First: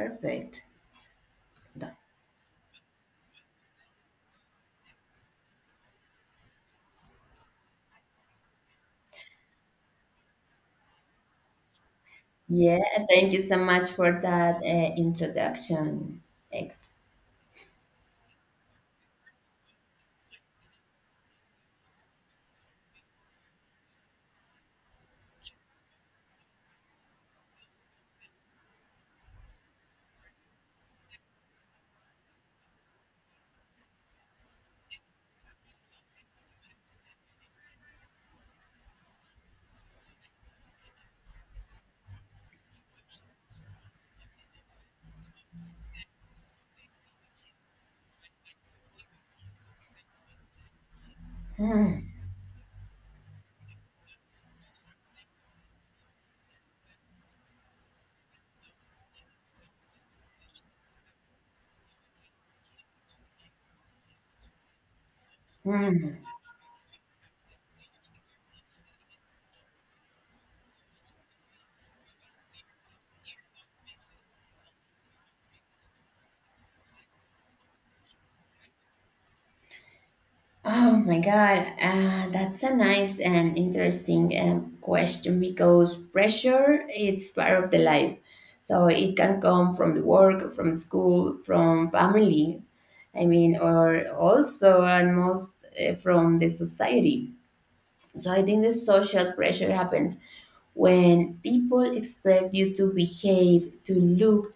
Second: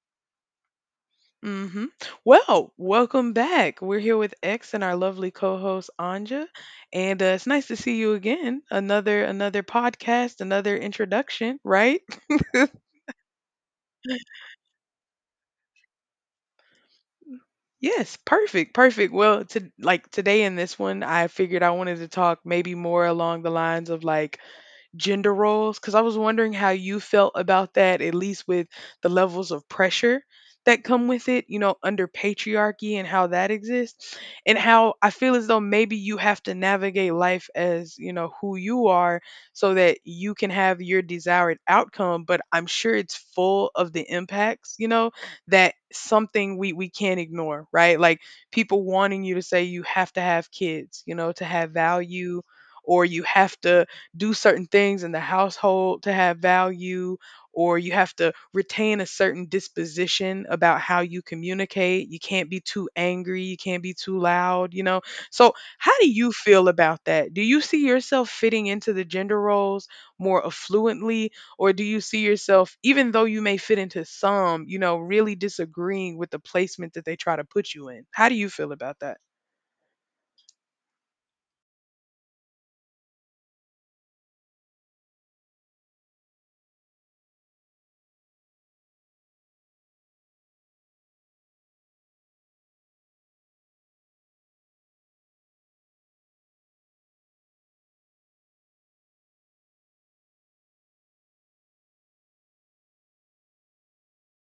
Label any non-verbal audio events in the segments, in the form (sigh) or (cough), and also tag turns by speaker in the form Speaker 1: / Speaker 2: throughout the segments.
Speaker 1: Perfect.
Speaker 2: Mm-hmm. Well, welcome back. We're here with X and our lovely co-host Anja, and it's nice to see you again. Another podcast, another introduction, right?
Speaker 1: Yeah, thank you so much for that introduction, X.
Speaker 2: Yes, perfect, perfect. Well, to like today in this one, I figured I wanted to talk maybe more along the lines of like gender roles because I was wondering how you felt about that, at least with the levels of pressure that come with it, you know, under patriarchy and how that exists, and how I feel as though maybe you have to navigate life as, you know, who you are so that you can have your desired outcome. But I'm sure it's full of the impacts, you know, that something we can't ignore, right? Like people wanting you to say you have to have kids, you know, to have
Speaker 1: Hmm,
Speaker 2: value or you have to do certain things in the household to have value, or you have to retain a certain disposition about how you communicate. You can't be too angry, you can't be too loud, you know. So, how do
Speaker 1: hmm.
Speaker 2: you feel about that? Do you see yourself fitting into the gender roles more affluently, or do you see yourself, even though you may fit into some, you know, really disagreeing with the placement that they try to put you in? How do you feel about that?
Speaker 1: Oh my God, that's a nice and interesting question, because pressure is part of the life. So it can come from the work, from school, from family, I mean, or also and most from the society. So I think the social pressure happens when people expect you to behave, to look,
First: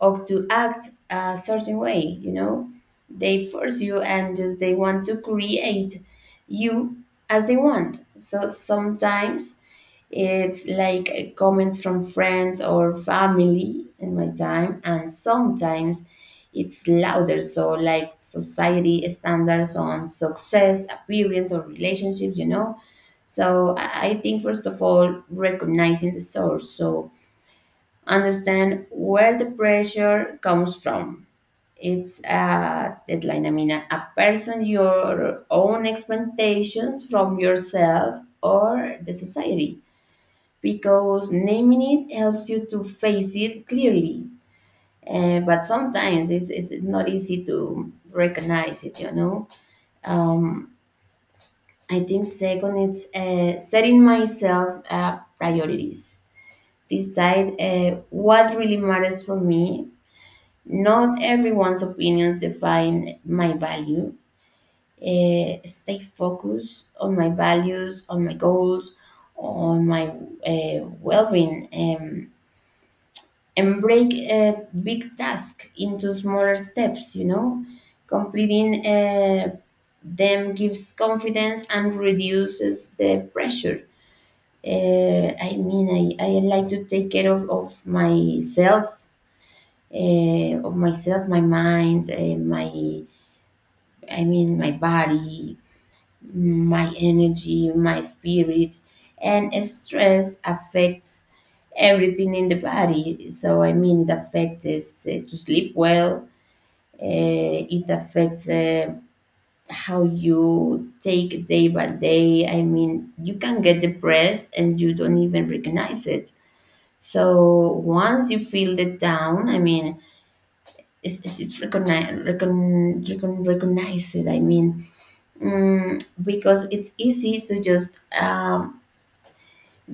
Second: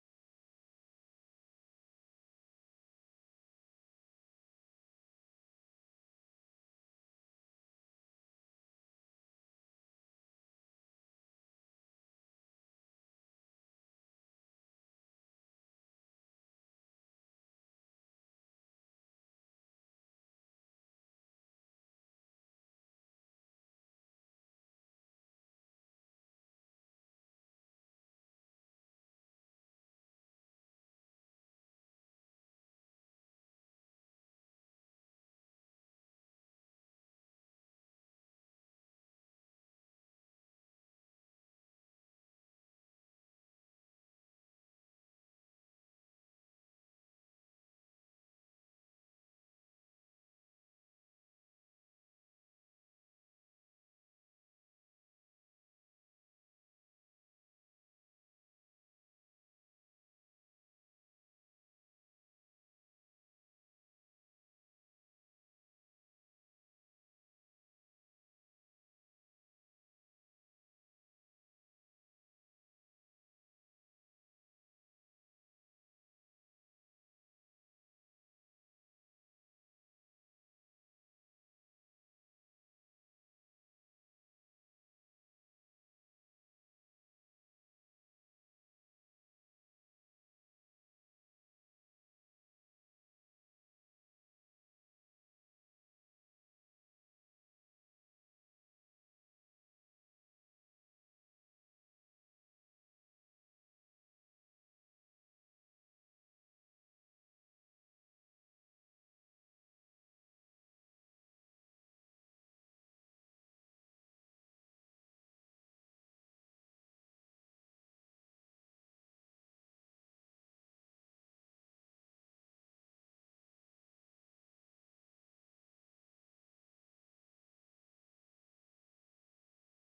Speaker 1: or to act a certain way, you know? They force you and just they want to create you as they want. So sometimes it's like comments from friends or family in my time, and sometimes it's louder. So, like society standards on success, appearance, or relationships, you know. So, I think first of all, recognizing the source. So, understand where the pressure comes from. It's a deadline. I mean, a person, your own expectations from yourself or the society, because naming it helps you to face it clearly. But sometimes it's not easy to recognize it, you know. Um, I think second, it's setting myself priorities. Decide what really matters for me. Not everyone's opinions define my value. Stay focused on my values, on my goals, on my well-being. And break a big task into smaller steps, you know, completing them gives confidence and reduces the pressure. I like to take care of myself, my mind, my I mean my body, my energy, my spirit. And stress affects everything in the body, so I mean it affects us to sleep well. It affects how you take day by day. I mean, you can get depressed and you don't even recognize it. So once you feel the down, I mean, it's recognize it. I mean, because it's easy to just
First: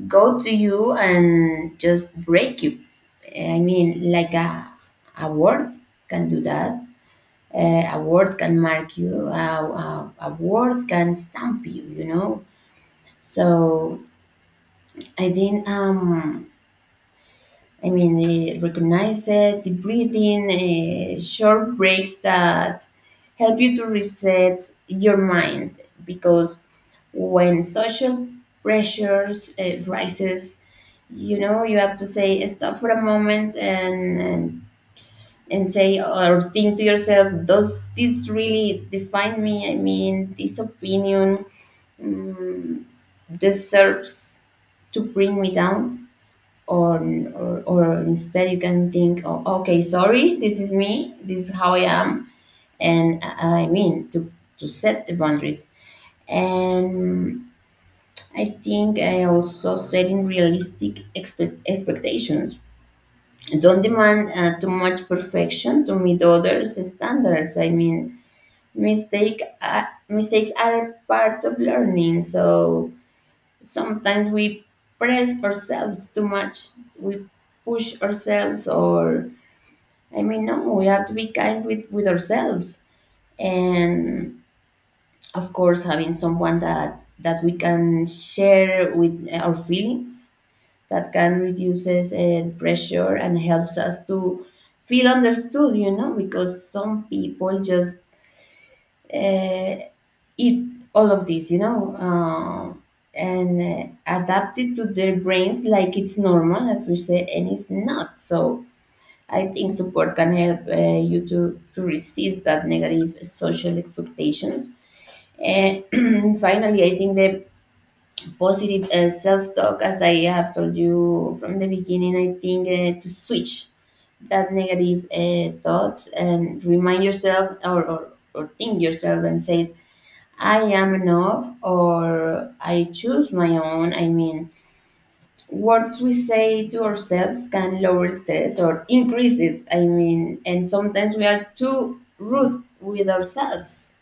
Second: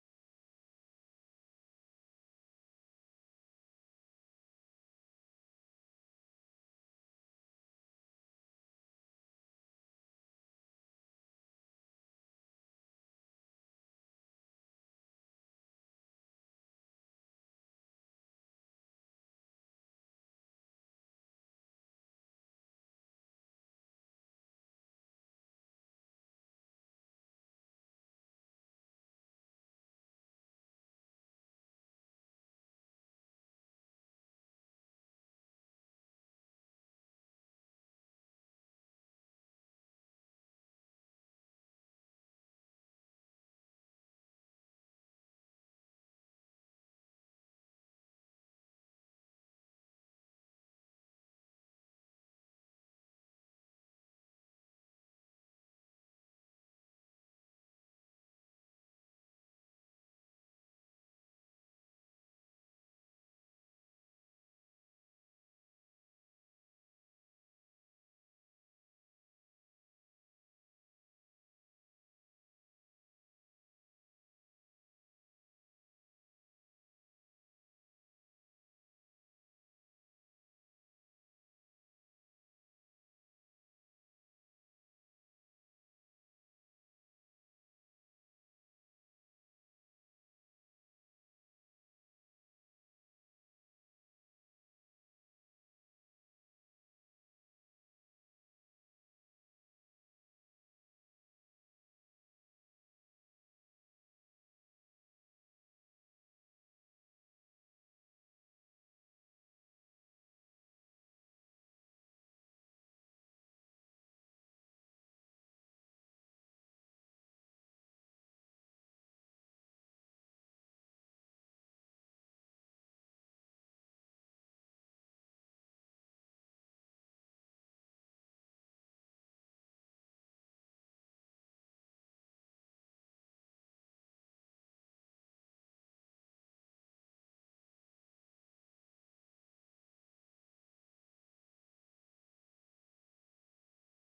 Speaker 1: go to you and just break you. I mean, like a word can do that. A word can mark you, a word can stamp you, you know. So I think, recognize it, the breathing, short breaks that help you to reset your mind. Because when social pressures rises, you know, you have to say stop for a moment, and say or think to yourself, does this really define me? I mean, this opinion, mm, deserves to bring me down. Or instead you can think, oh, okay, sorry, this is me, this is how I am. And i I mean to set the boundaries. And I think, I also setting realistic expectations. Don't demand too much perfection to meet others' standards. I mean, mistakes are part of learning, so sometimes we press ourselves too much, we push ourselves. Or I mean, no, we have to be kind with ourselves. And of course having someone that we can share with our feelings, that can reduces pressure and helps us to feel understood, you know, because some people just uh, eat all of this, and adapt it to their brains like it's normal, as we said, and it's not. So I think support can help you to resist that negative social expectations. And (clears throat) finally, I think the positive self talk, as I have told you from the beginning, I think to switch that negative thoughts and remind yourself, or think yourself and say, I am enough, or I choose my own. I mean, words we say to ourselves can lower stress or increase it. I mean, and sometimes we are too rude with ourselves.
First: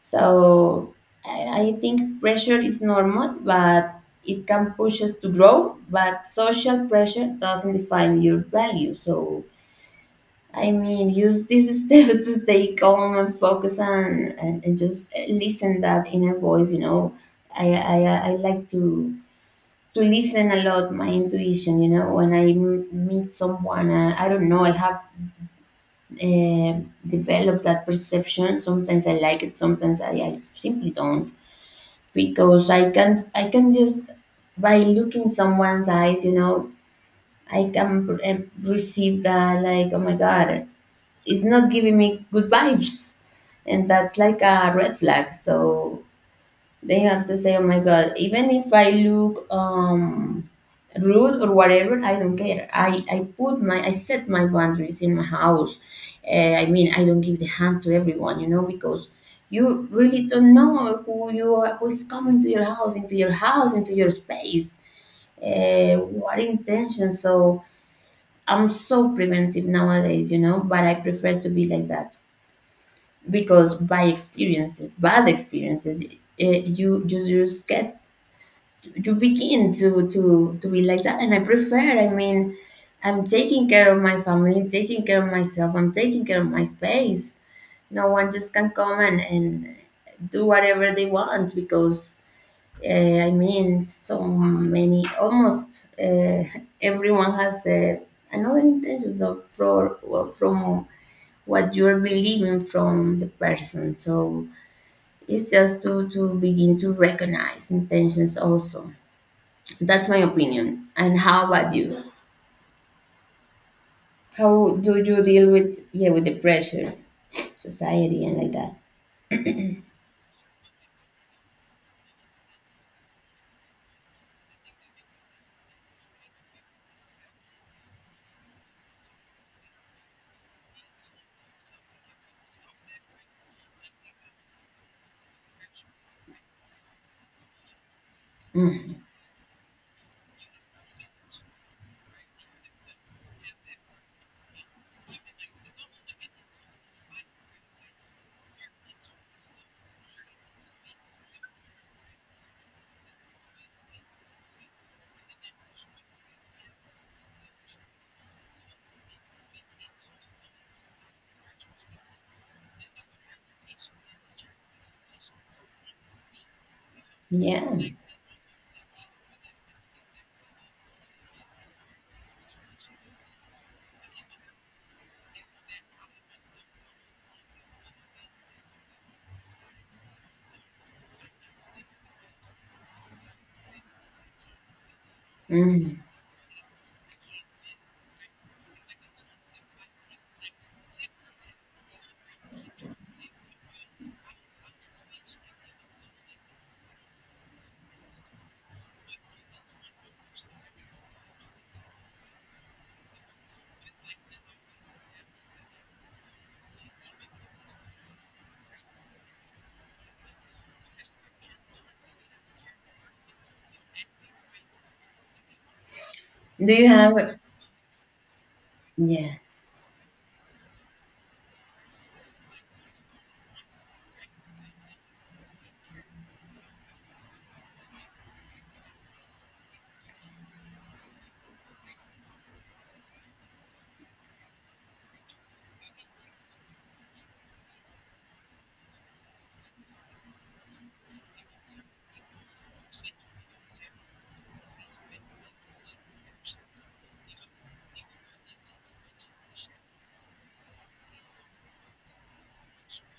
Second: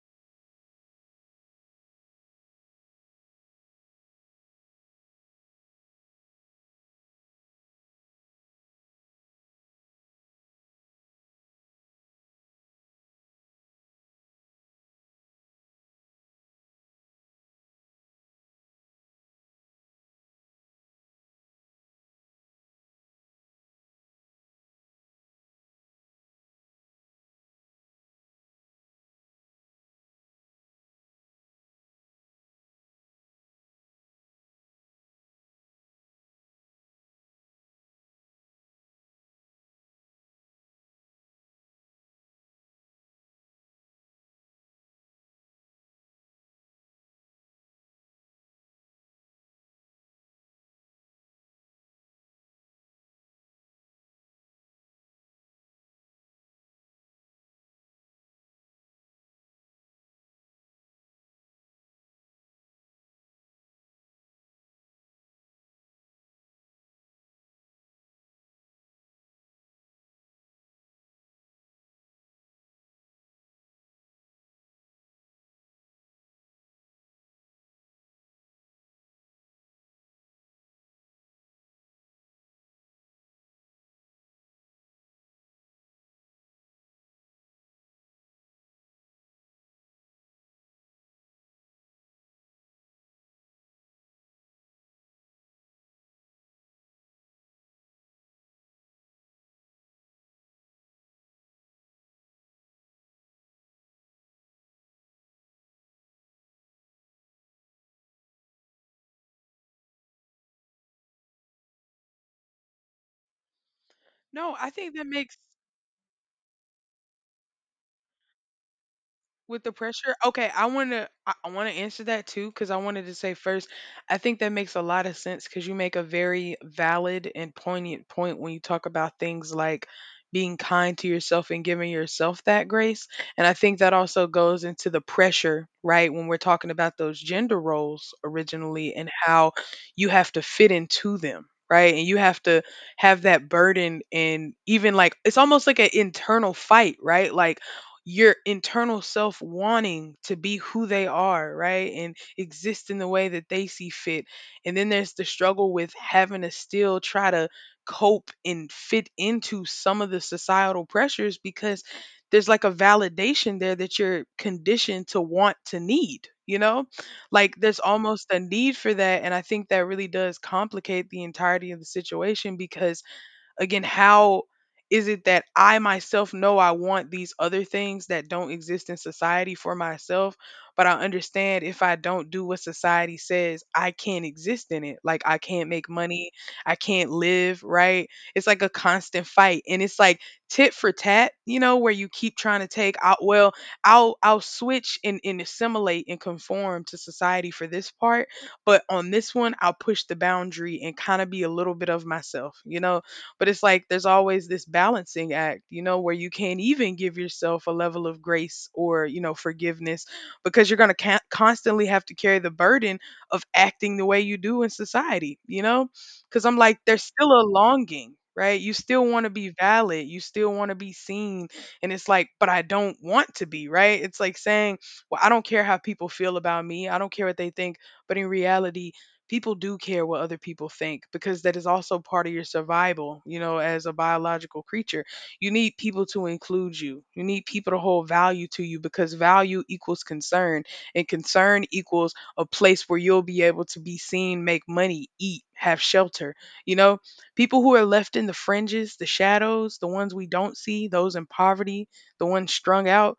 Speaker 1: So I think pressure is normal, but it can push us to grow. But social pressure doesn't define your value. So I mean, use these (laughs) steps to stay calm and focus and just listen that inner voice. You know, I I like to listen a lot my intuition. You know, when I meet someone, I don't know. I have uh, developed that perception. Sometimes I like it. Sometimes I simply don't, because I can just by looking someone's eyes. You know, I can receive that, like, oh my god, it's not giving me good vibes, and that's like a red flag. So they have to say, oh my god, even if I look rude or whatever, I don't care, I put my, I set my boundaries in my house. I mean I don't give the hand to everyone, you know, because you really don't know who you are, who is coming to your house, into your space, what intention. So I'm so preventive nowadays, you know, but I prefer to be like that, because by experiences, bad experiences, you, you just get, you begin to be like that, and I prefer. I mean, I'm taking care of my family, taking care of myself, I'm taking care of my space. No one just can come and do whatever they want because. I mean, so many, almost everyone has another intentions of for, from what you're believing from the person. So it's just to begin to recognize intentions also. That's my opinion. And how about you?
Speaker 2: No, I
Speaker 1: How
Speaker 2: think
Speaker 1: do
Speaker 2: that
Speaker 1: you
Speaker 2: makes.
Speaker 1: deal with, yeah, with the pressure, society, and like that?
Speaker 2: With the pressure? Okay, I want to I want to answer that too cuz I wanted to say first, I think that makes a lot of sense cuz you make a very valid and poignant point when you talk about things like being kind to yourself and giving yourself that grace. And I think that also goes into the pressure, right? When we're talking about those gender roles originally
Speaker 1: Mhm.
Speaker 2: and how you have to fit into them, right? And you have to have that burden and even like it's almost like an internal fight, right? Like your internal self wanting to be who they are, right? And exist in the way that they see fit. And then there's the struggle with having to still try to cope and fit into some of the societal pressures because there's like a validation there that you're conditioned to want to need, you know? Like
Speaker 1: Yeah.
Speaker 2: there's almost a need for that. And I think that really does complicate the entirety of the situation because. Again, how is it that I myself know I want these other things that don't exist in society for myself, but I understand if I don't do what society says, I can't exist in it. Like I can't make
Speaker 1: Mhm.
Speaker 2: money, I can't live, right? It's like a constant fight and it's like tit for tat, you know, where you keep trying to take out well, I'll switch and assimilate and conform to society for this part, but on this one I'll push the boundary and kind of be a little bit of myself, you know? But it's like there's always this balancing act, you know, where you can't even give yourself a level of grace or, you know, forgiveness because you're going to constantly have to carry the burden of acting the way you do in society, you know? Because I'm
Speaker 1: Do
Speaker 2: like,
Speaker 1: you
Speaker 2: there's still
Speaker 1: have,
Speaker 2: a longing. Right. You still want to
Speaker 1: yeah.
Speaker 2: be valid. You still want to be seen. And it's like, but I don't want to be. Right. It's like saying, well, I don't care how people feel about me. I don't care what they think. But in reality, people do care what other people think because that is also part of your survival, you know, as a biological creature. You need people to include you, you need people to hold value to you because value equals concern, and concern equals a place where you'll be able to be seen, make money, eat, have shelter. You know, people who are left in the fringes, the shadows, the ones we don't see, those in poverty, the ones strung out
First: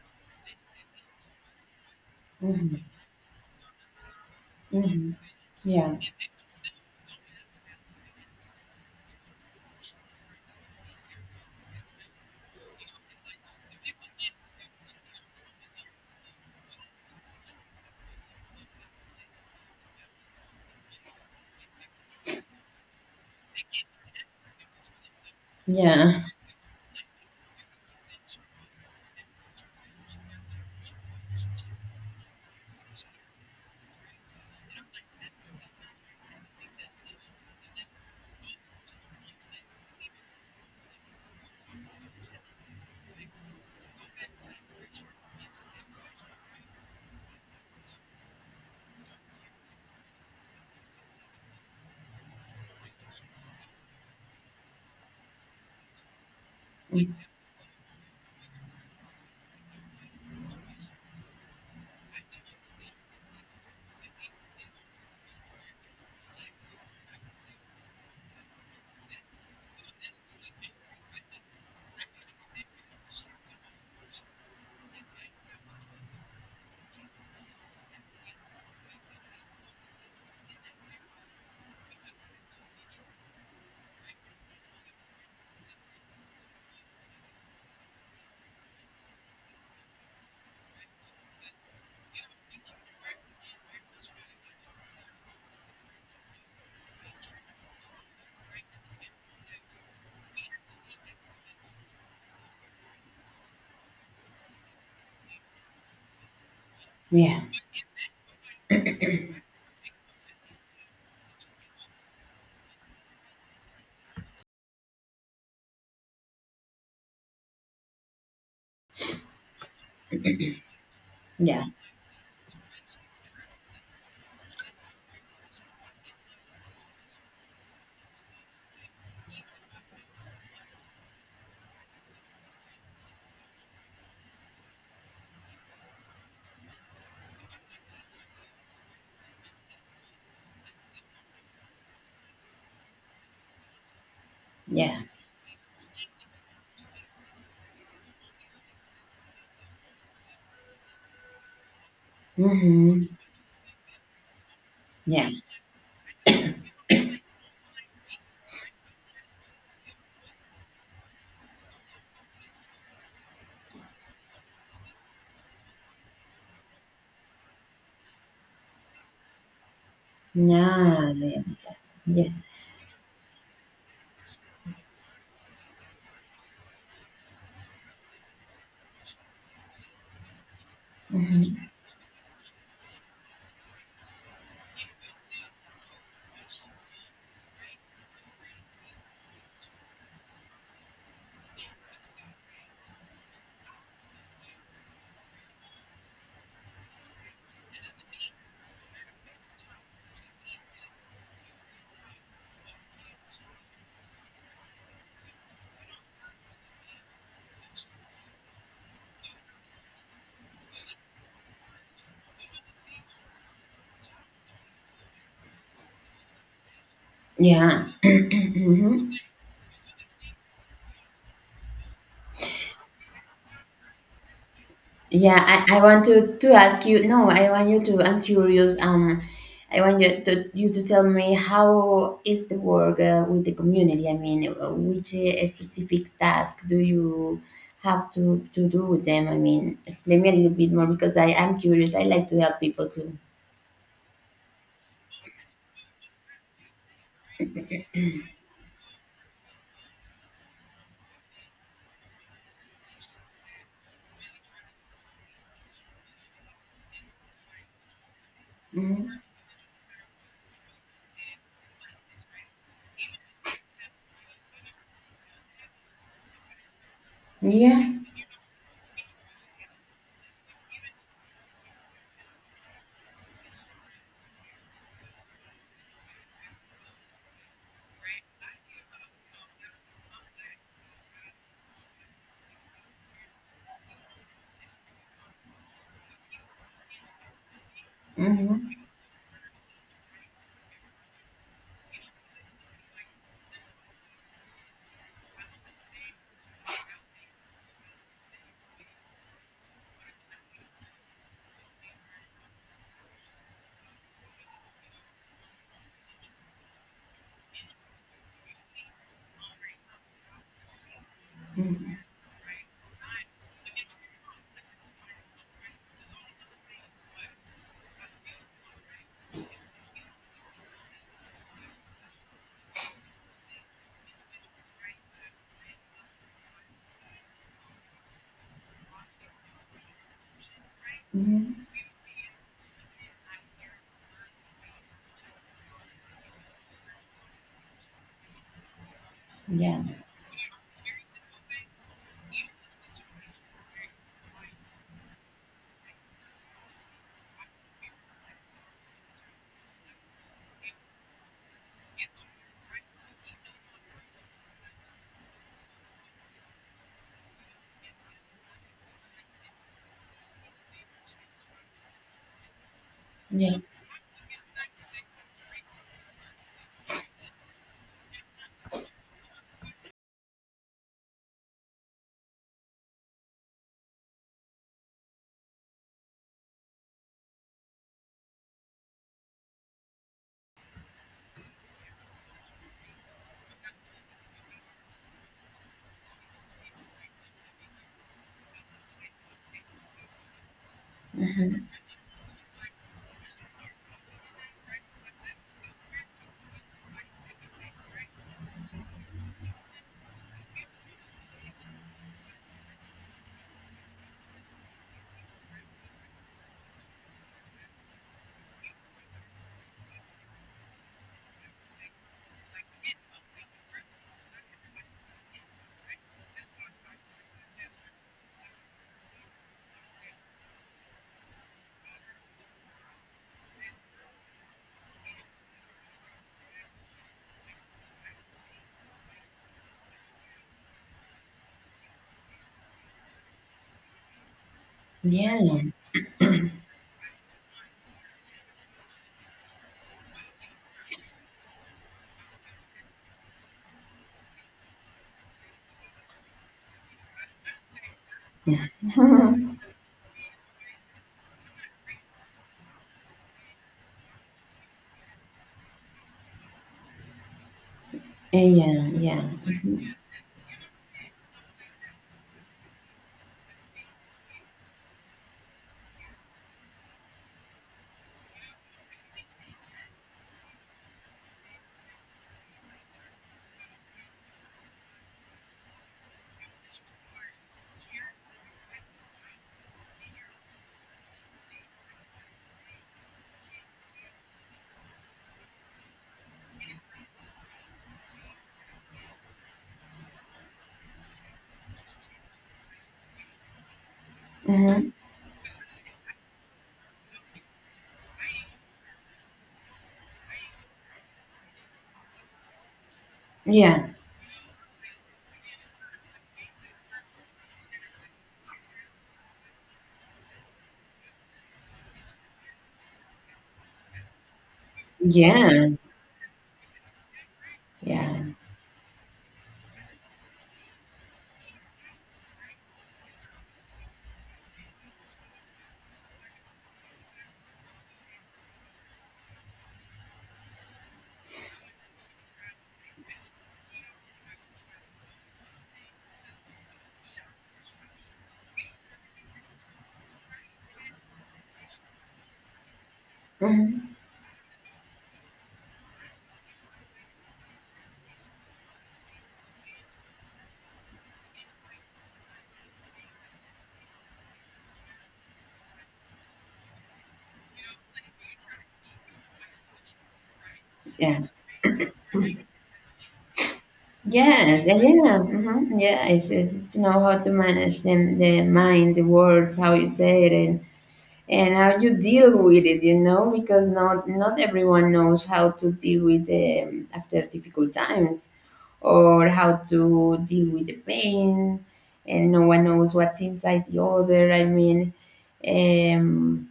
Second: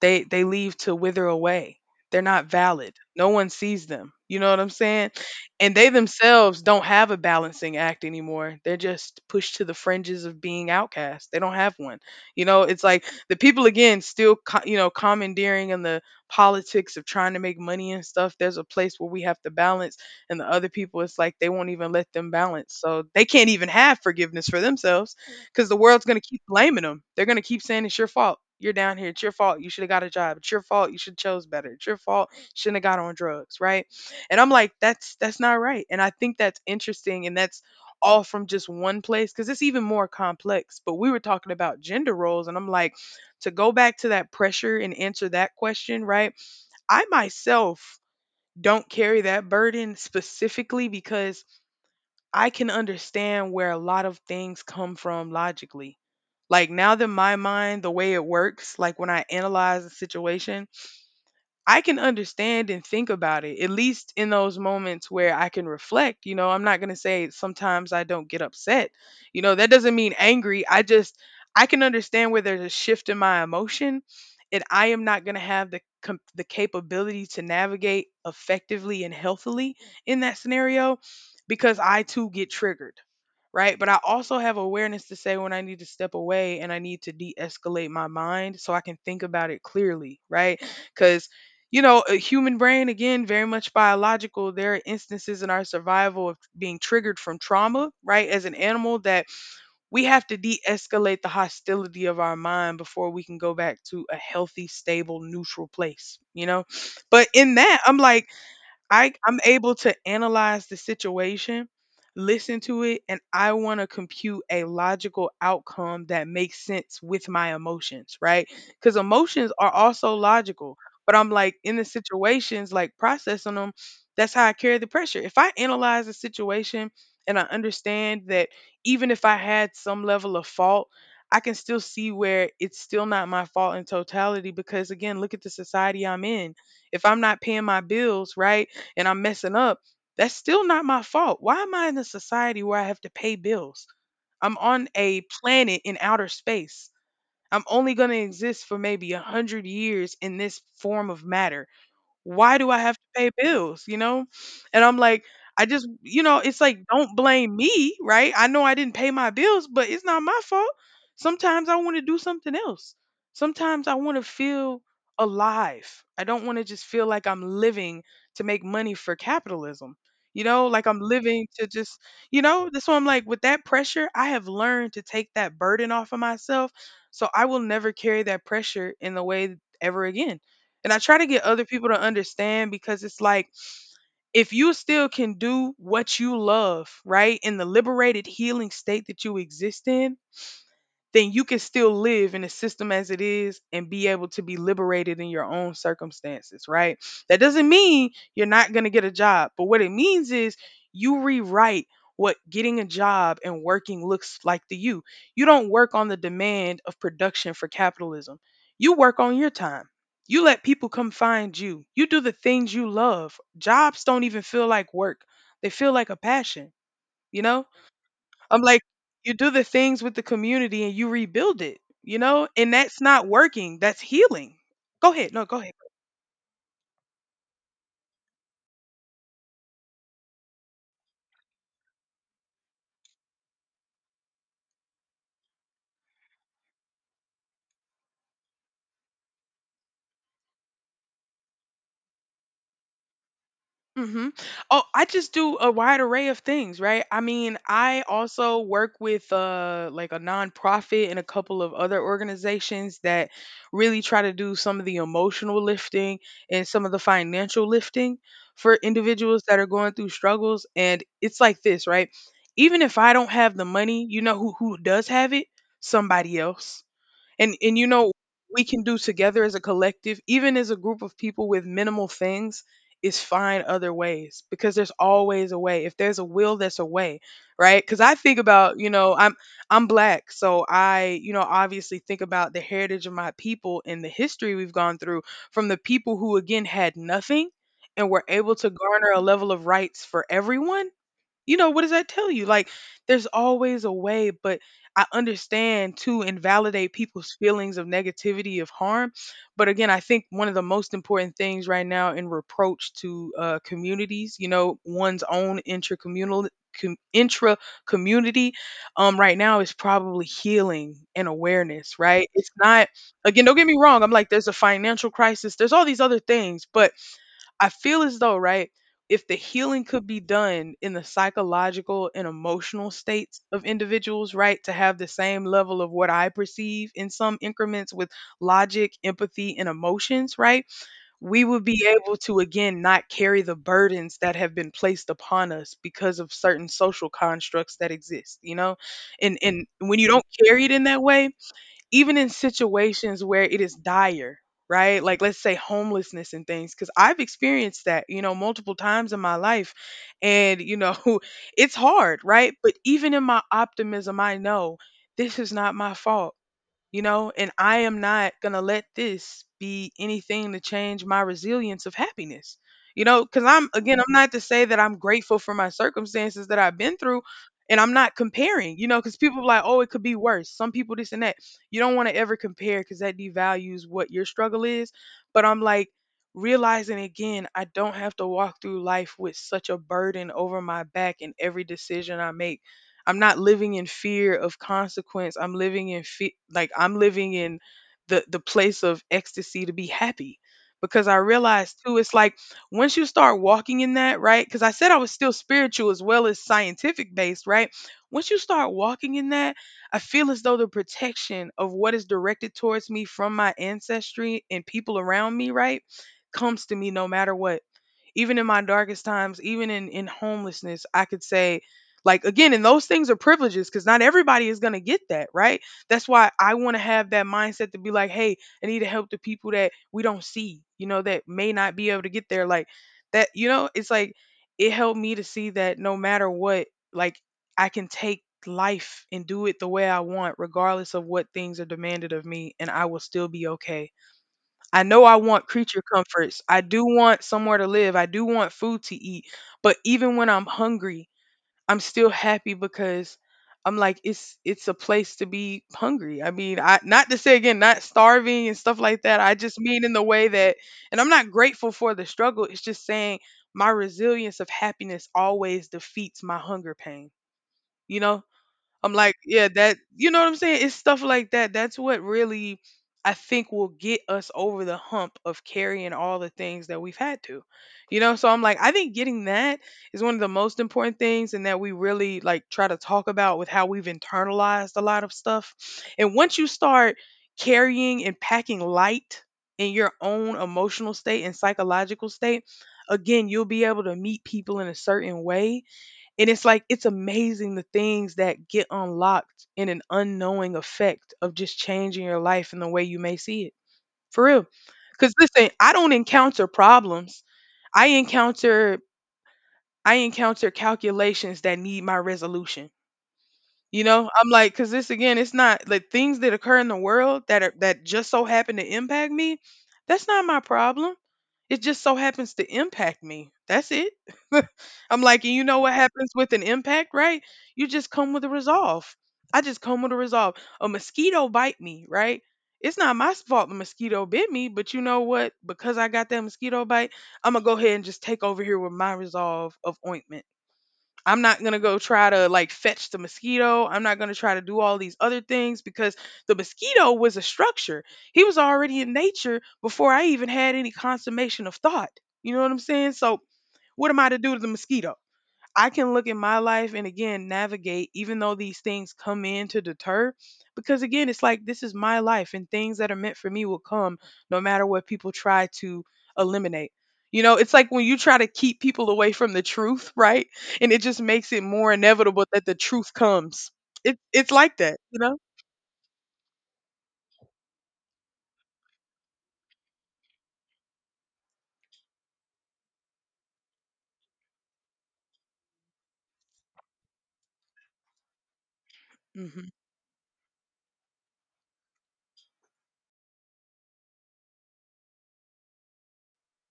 Speaker 2: they leave to wither away. They're not
Speaker 1: Mhm.
Speaker 2: valid. No one sees them. You know what I'm saying?
Speaker 1: Mhm.
Speaker 2: And they
Speaker 1: Yeah.
Speaker 2: themselves don't have a balancing act anymore. They're just pushed to the fringes of being outcast. They don't have one. You know, it's like the people again still you know commandeering in the politics of trying to make money and stuff. There's a place where we have to balance and the other people it's like they won't even let them balance. So they can't even have forgiveness for themselves because the world's going
Speaker 1: Yeah.
Speaker 2: to keep blaming them. They're going to keep saying it's your fault. You're down here. It's your fault. You should have got a job. It's your fault. You should have chose better. It's your fault. Shouldn't have got on drugs, right? And I'm like, that's not right. And I think that's interesting. And that's all from just one place because it's even more complex. But we were talking about gender roles, and I'm like, to go back to that pressure and answer that question, right? I myself don't carry that burden specifically because I can understand where a lot of things come from logically. Like now that
Speaker 1: Mm.
Speaker 2: my mind, the way it works, like when I analyze a situation, I can understand and think about it, at least in those moments where I can reflect. You know, I'm not going to say sometimes I don't get upset. You know, that doesn't mean angry. I just, I can understand where there's a shift in my emotion and I am not going to have the, the capability to navigate effectively and healthily in that scenario because I too get triggered right? But I also have awareness to say when I need to step away and I need to de escalate my mind so I can think about it clearly, right? Because you know, a human brain, again, very much biological. There are instances in our survival of being triggered from trauma, right? As an animal, that we have to de escalate the hostility of our mind before we can go back to a healthy, stable, neutral place, you know? But
Speaker 1: Yeah.
Speaker 2: in that, I'm like, I'm able to analyze the situation, listen to it, and I want to compute a logical outcome that makes sense with my emotions, right? Because emotions are also logical. But I'm like
Speaker 1: Yeah.
Speaker 2: in the situations, like processing them, that's how I carry the pressure. If I analyze the situation and I understand that even if I had some level of fault, I can still see where it's still not my fault in totality because again, look at the society I'm in. If I'm not paying my bills, right? And I'm messing up, that's still not my fault. Why am I in a society where I have to pay bills? I'm on
Speaker 1: Yeah.
Speaker 2: a planet in outer space. I'm only going to exist for maybe a hundred years in this form of matter. Why do I have to
Speaker 1: Mhm.
Speaker 2: pay bills, you know? And I'm like,
Speaker 1: Yeah.
Speaker 2: I just, you know, it's like, don't blame me, right? I know I didn't pay my bills, but it's not my fault. Sometimes I want to do something else. Sometimes I want to feel alive. I don't want to just feel like I'm living to make money for capitalism, you know, like I'm
Speaker 1: Yeah. Yeah.
Speaker 2: living to just,
Speaker 1: Yeah.
Speaker 2: you know, that's why I'm like, with that pressure, I have learned to take that burden off of myself. So I will never carry that pressure in the way ever again. And I try to get other
Speaker 1: Mhm.
Speaker 2: people to understand because it's like if you still can do what you love, right, in the liberated healing state that you exist in, then you can still live in the system as it is and be able to be liberated in your own circumstances, right? That doesn't mean you're not going to get a job, but what it means is you rewrite what getting a job and working looks like to you. You don't work on the demand of production for capitalism. You work on your time. You let people come find you. You do the things you love. Jobs don't even feel like work. They feel like a passion, you know?
Speaker 1: Yeah.
Speaker 2: I'm like,
Speaker 1: (clears throat)
Speaker 2: you do the things with the community and you rebuild it, you know? And that's not working. That's healing. Go ahead.
Speaker 1: Yeah,
Speaker 2: No, go ahead.
Speaker 1: I want to ask you. No, I want you to. I'm curious. I want you to tell me, how is the work with the community? I mean, which specific task do you have to do with them? I mean, explain me a little bit more because I am curious. I like to help people too.
Speaker 2: Mhm. Oh, I just do a wide array of things, right? I mean, I also work with like a nonprofit and a couple of other organizations that really try to do some of the emotional lifting and some of the financial lifting for
Speaker 1: Mhm.
Speaker 2: individuals that are going through struggles and it's like this, right? Even if I don't have the money, you know who does have it? Somebody else and you
Speaker 1: Yeah.
Speaker 2: know we can do together as a collective even as a group of people with minimal things is find other ways because there's always a way. If there's a will there's a way, right? Because I think about, you know, I'm black, so I, you know, obviously think about the heritage of my people and the history we've gone through from the people who again had nothing and were able to
Speaker 1: Mm-hmm.
Speaker 2: garner a level of rights for everyone. You know, what does that tell you? Like, there's always a way, but I understand to invalidate people's feelings of negativity, of harm. But again, I think one of the most important things right now in reproach to communities, you know, one's own intracommunal intra community, right now is probably healing and awareness. Right? It's not. Again, don't get me wrong. I'm like, there's a financial crisis. There's all these other things, but I feel as though, right? If the healing could be done in the psychological and emotional states of individuals, right, to have the same level of what I perceive in some increments with logic, empathy, and emotions, right, we
Speaker 1: Mm-hmm.
Speaker 2: would be able to, again, not carry the burdens that have been placed upon us because of certain social constructs that exist, you know? And
Speaker 1: Yeah.
Speaker 2: when you don't carry it in that way, even in situations where it is dire, right? Like let's say homelessness and things, because I've experienced that, you know, multiple times in my life. And, you know, (laughs) it's hard, right? But even in my optimism, I know this is not my fault, you know, and I am not going to let this be anything to change my resilience of happiness. You know, cuz
Speaker 1: Yeah.
Speaker 2: I'm again, I'm not to say that I'm grateful for my circumstances that I've been through, and I'm not comparing, you know, cuz people are like, "Oh, it could be worse." Some people this and that. You don't want to ever compare cuz that devalues what your struggle is, but I'm like realizing again, I don't have to walk through life with such a burden over my back in every decision I make. I'm not living in fear of consequence. I'm living in like I'm living in the place of ecstasy to be happy because I realized too it's like once you start walking in that, right? Cuz I said I was still spiritual as well as scientific based, right? Once you start walking in that, I feel as though the protection of what is directed towards me from my ancestry and people around me, right, comes to me no matter what, even in my darkest times, even in homelessness, I could say. Like again, and those things are privileges because not everybody is gonna get that, right? That's why I want to have that mindset to be like, hey, I need to help the people that we don't see, you know, that may not be able to get there. Like that, you know, it's like it helped me to see that no matter what, like I can take life and do it the way I want, regardless of what things are demanded of me, and I will still be okay. I know I want
Speaker 1: Yeah.
Speaker 2: creature comforts. I do want somewhere to live. I do want food to eat. But even when I'm hungry, I'm still happy because I'm like it's a place to be hungry. I mean, I not to say again not starving and stuff like that. I just mean in the way that, and I'm not grateful for the struggle. It's just saying my resilience of happiness always defeats my hunger pain. You know?
Speaker 1: Yeah.
Speaker 2: I'm like,
Speaker 1: Yeah.
Speaker 2: yeah, that. What I'm saying? It's stuff like that. That's what really I think will get us over the hump of carrying all the things that we've had to, you know? So I'm like, I think getting that is one of the most important things and that we really like try to talk about with how we've internalized a lot of stuff. And once you start carrying and packing light in your own emotional state and psychological state, again, you'll be able to meet people in a certain way, and it's like it's amazing the things that get unlocked in an unknowing effect of just changing your life and the way you may see it. For real.
Speaker 1: Mm-hmm.
Speaker 2: Cuz listen, I don't encounter problems. I encounter— I encounter calculations that need my resolution. You
Speaker 1: Yeah.
Speaker 2: know, I'm like, because this again, it's not like things that occur in the world that are that just so happen to impact me. That's not my problem. It just so happens to impact me. That's it. (laughs) I'm like, and you know
Speaker 1: Yeah.
Speaker 2: what happens with an impact, right? You just
Speaker 1: Yeah.
Speaker 2: come with a resolve. I just come with a resolve. A mosquito bite me, right? It's not my fault the mosquito bit me, but you know what? Because I got that mosquito bite, I'm gonna go ahead and just take over here with my resolve of ointment. I'm not going to go try to like fetch the mosquito. I'm not going to try to do all these other things because the mosquito was a structure. He was already in nature before I even had any consummation of thought. You know what I'm saying? So, what
Speaker 1: Mm-hmm.
Speaker 2: am I to do to the mosquito? I can look at my life and again navigate, even though these things come in to deter. Because again, it's like this is my life, and things that are meant for me will come no matter what people try to eliminate. You know, it's like when you try to keep people away from the truth, right? And it just
Speaker 1: Yeah.
Speaker 2: makes it more inevitable that the truth comes. It's like
Speaker 1: Yes, yeah,
Speaker 2: that, you know?
Speaker 1: yeah, mhm, yeah. It's to know how to manage them, the mind, the words, how you say it, and how you deal with it. You know, because not not everyone knows how to deal with, after difficult times, or
Speaker 2: Hmm.
Speaker 1: how to deal with the pain, and no one knows what's inside the other. I mean, um,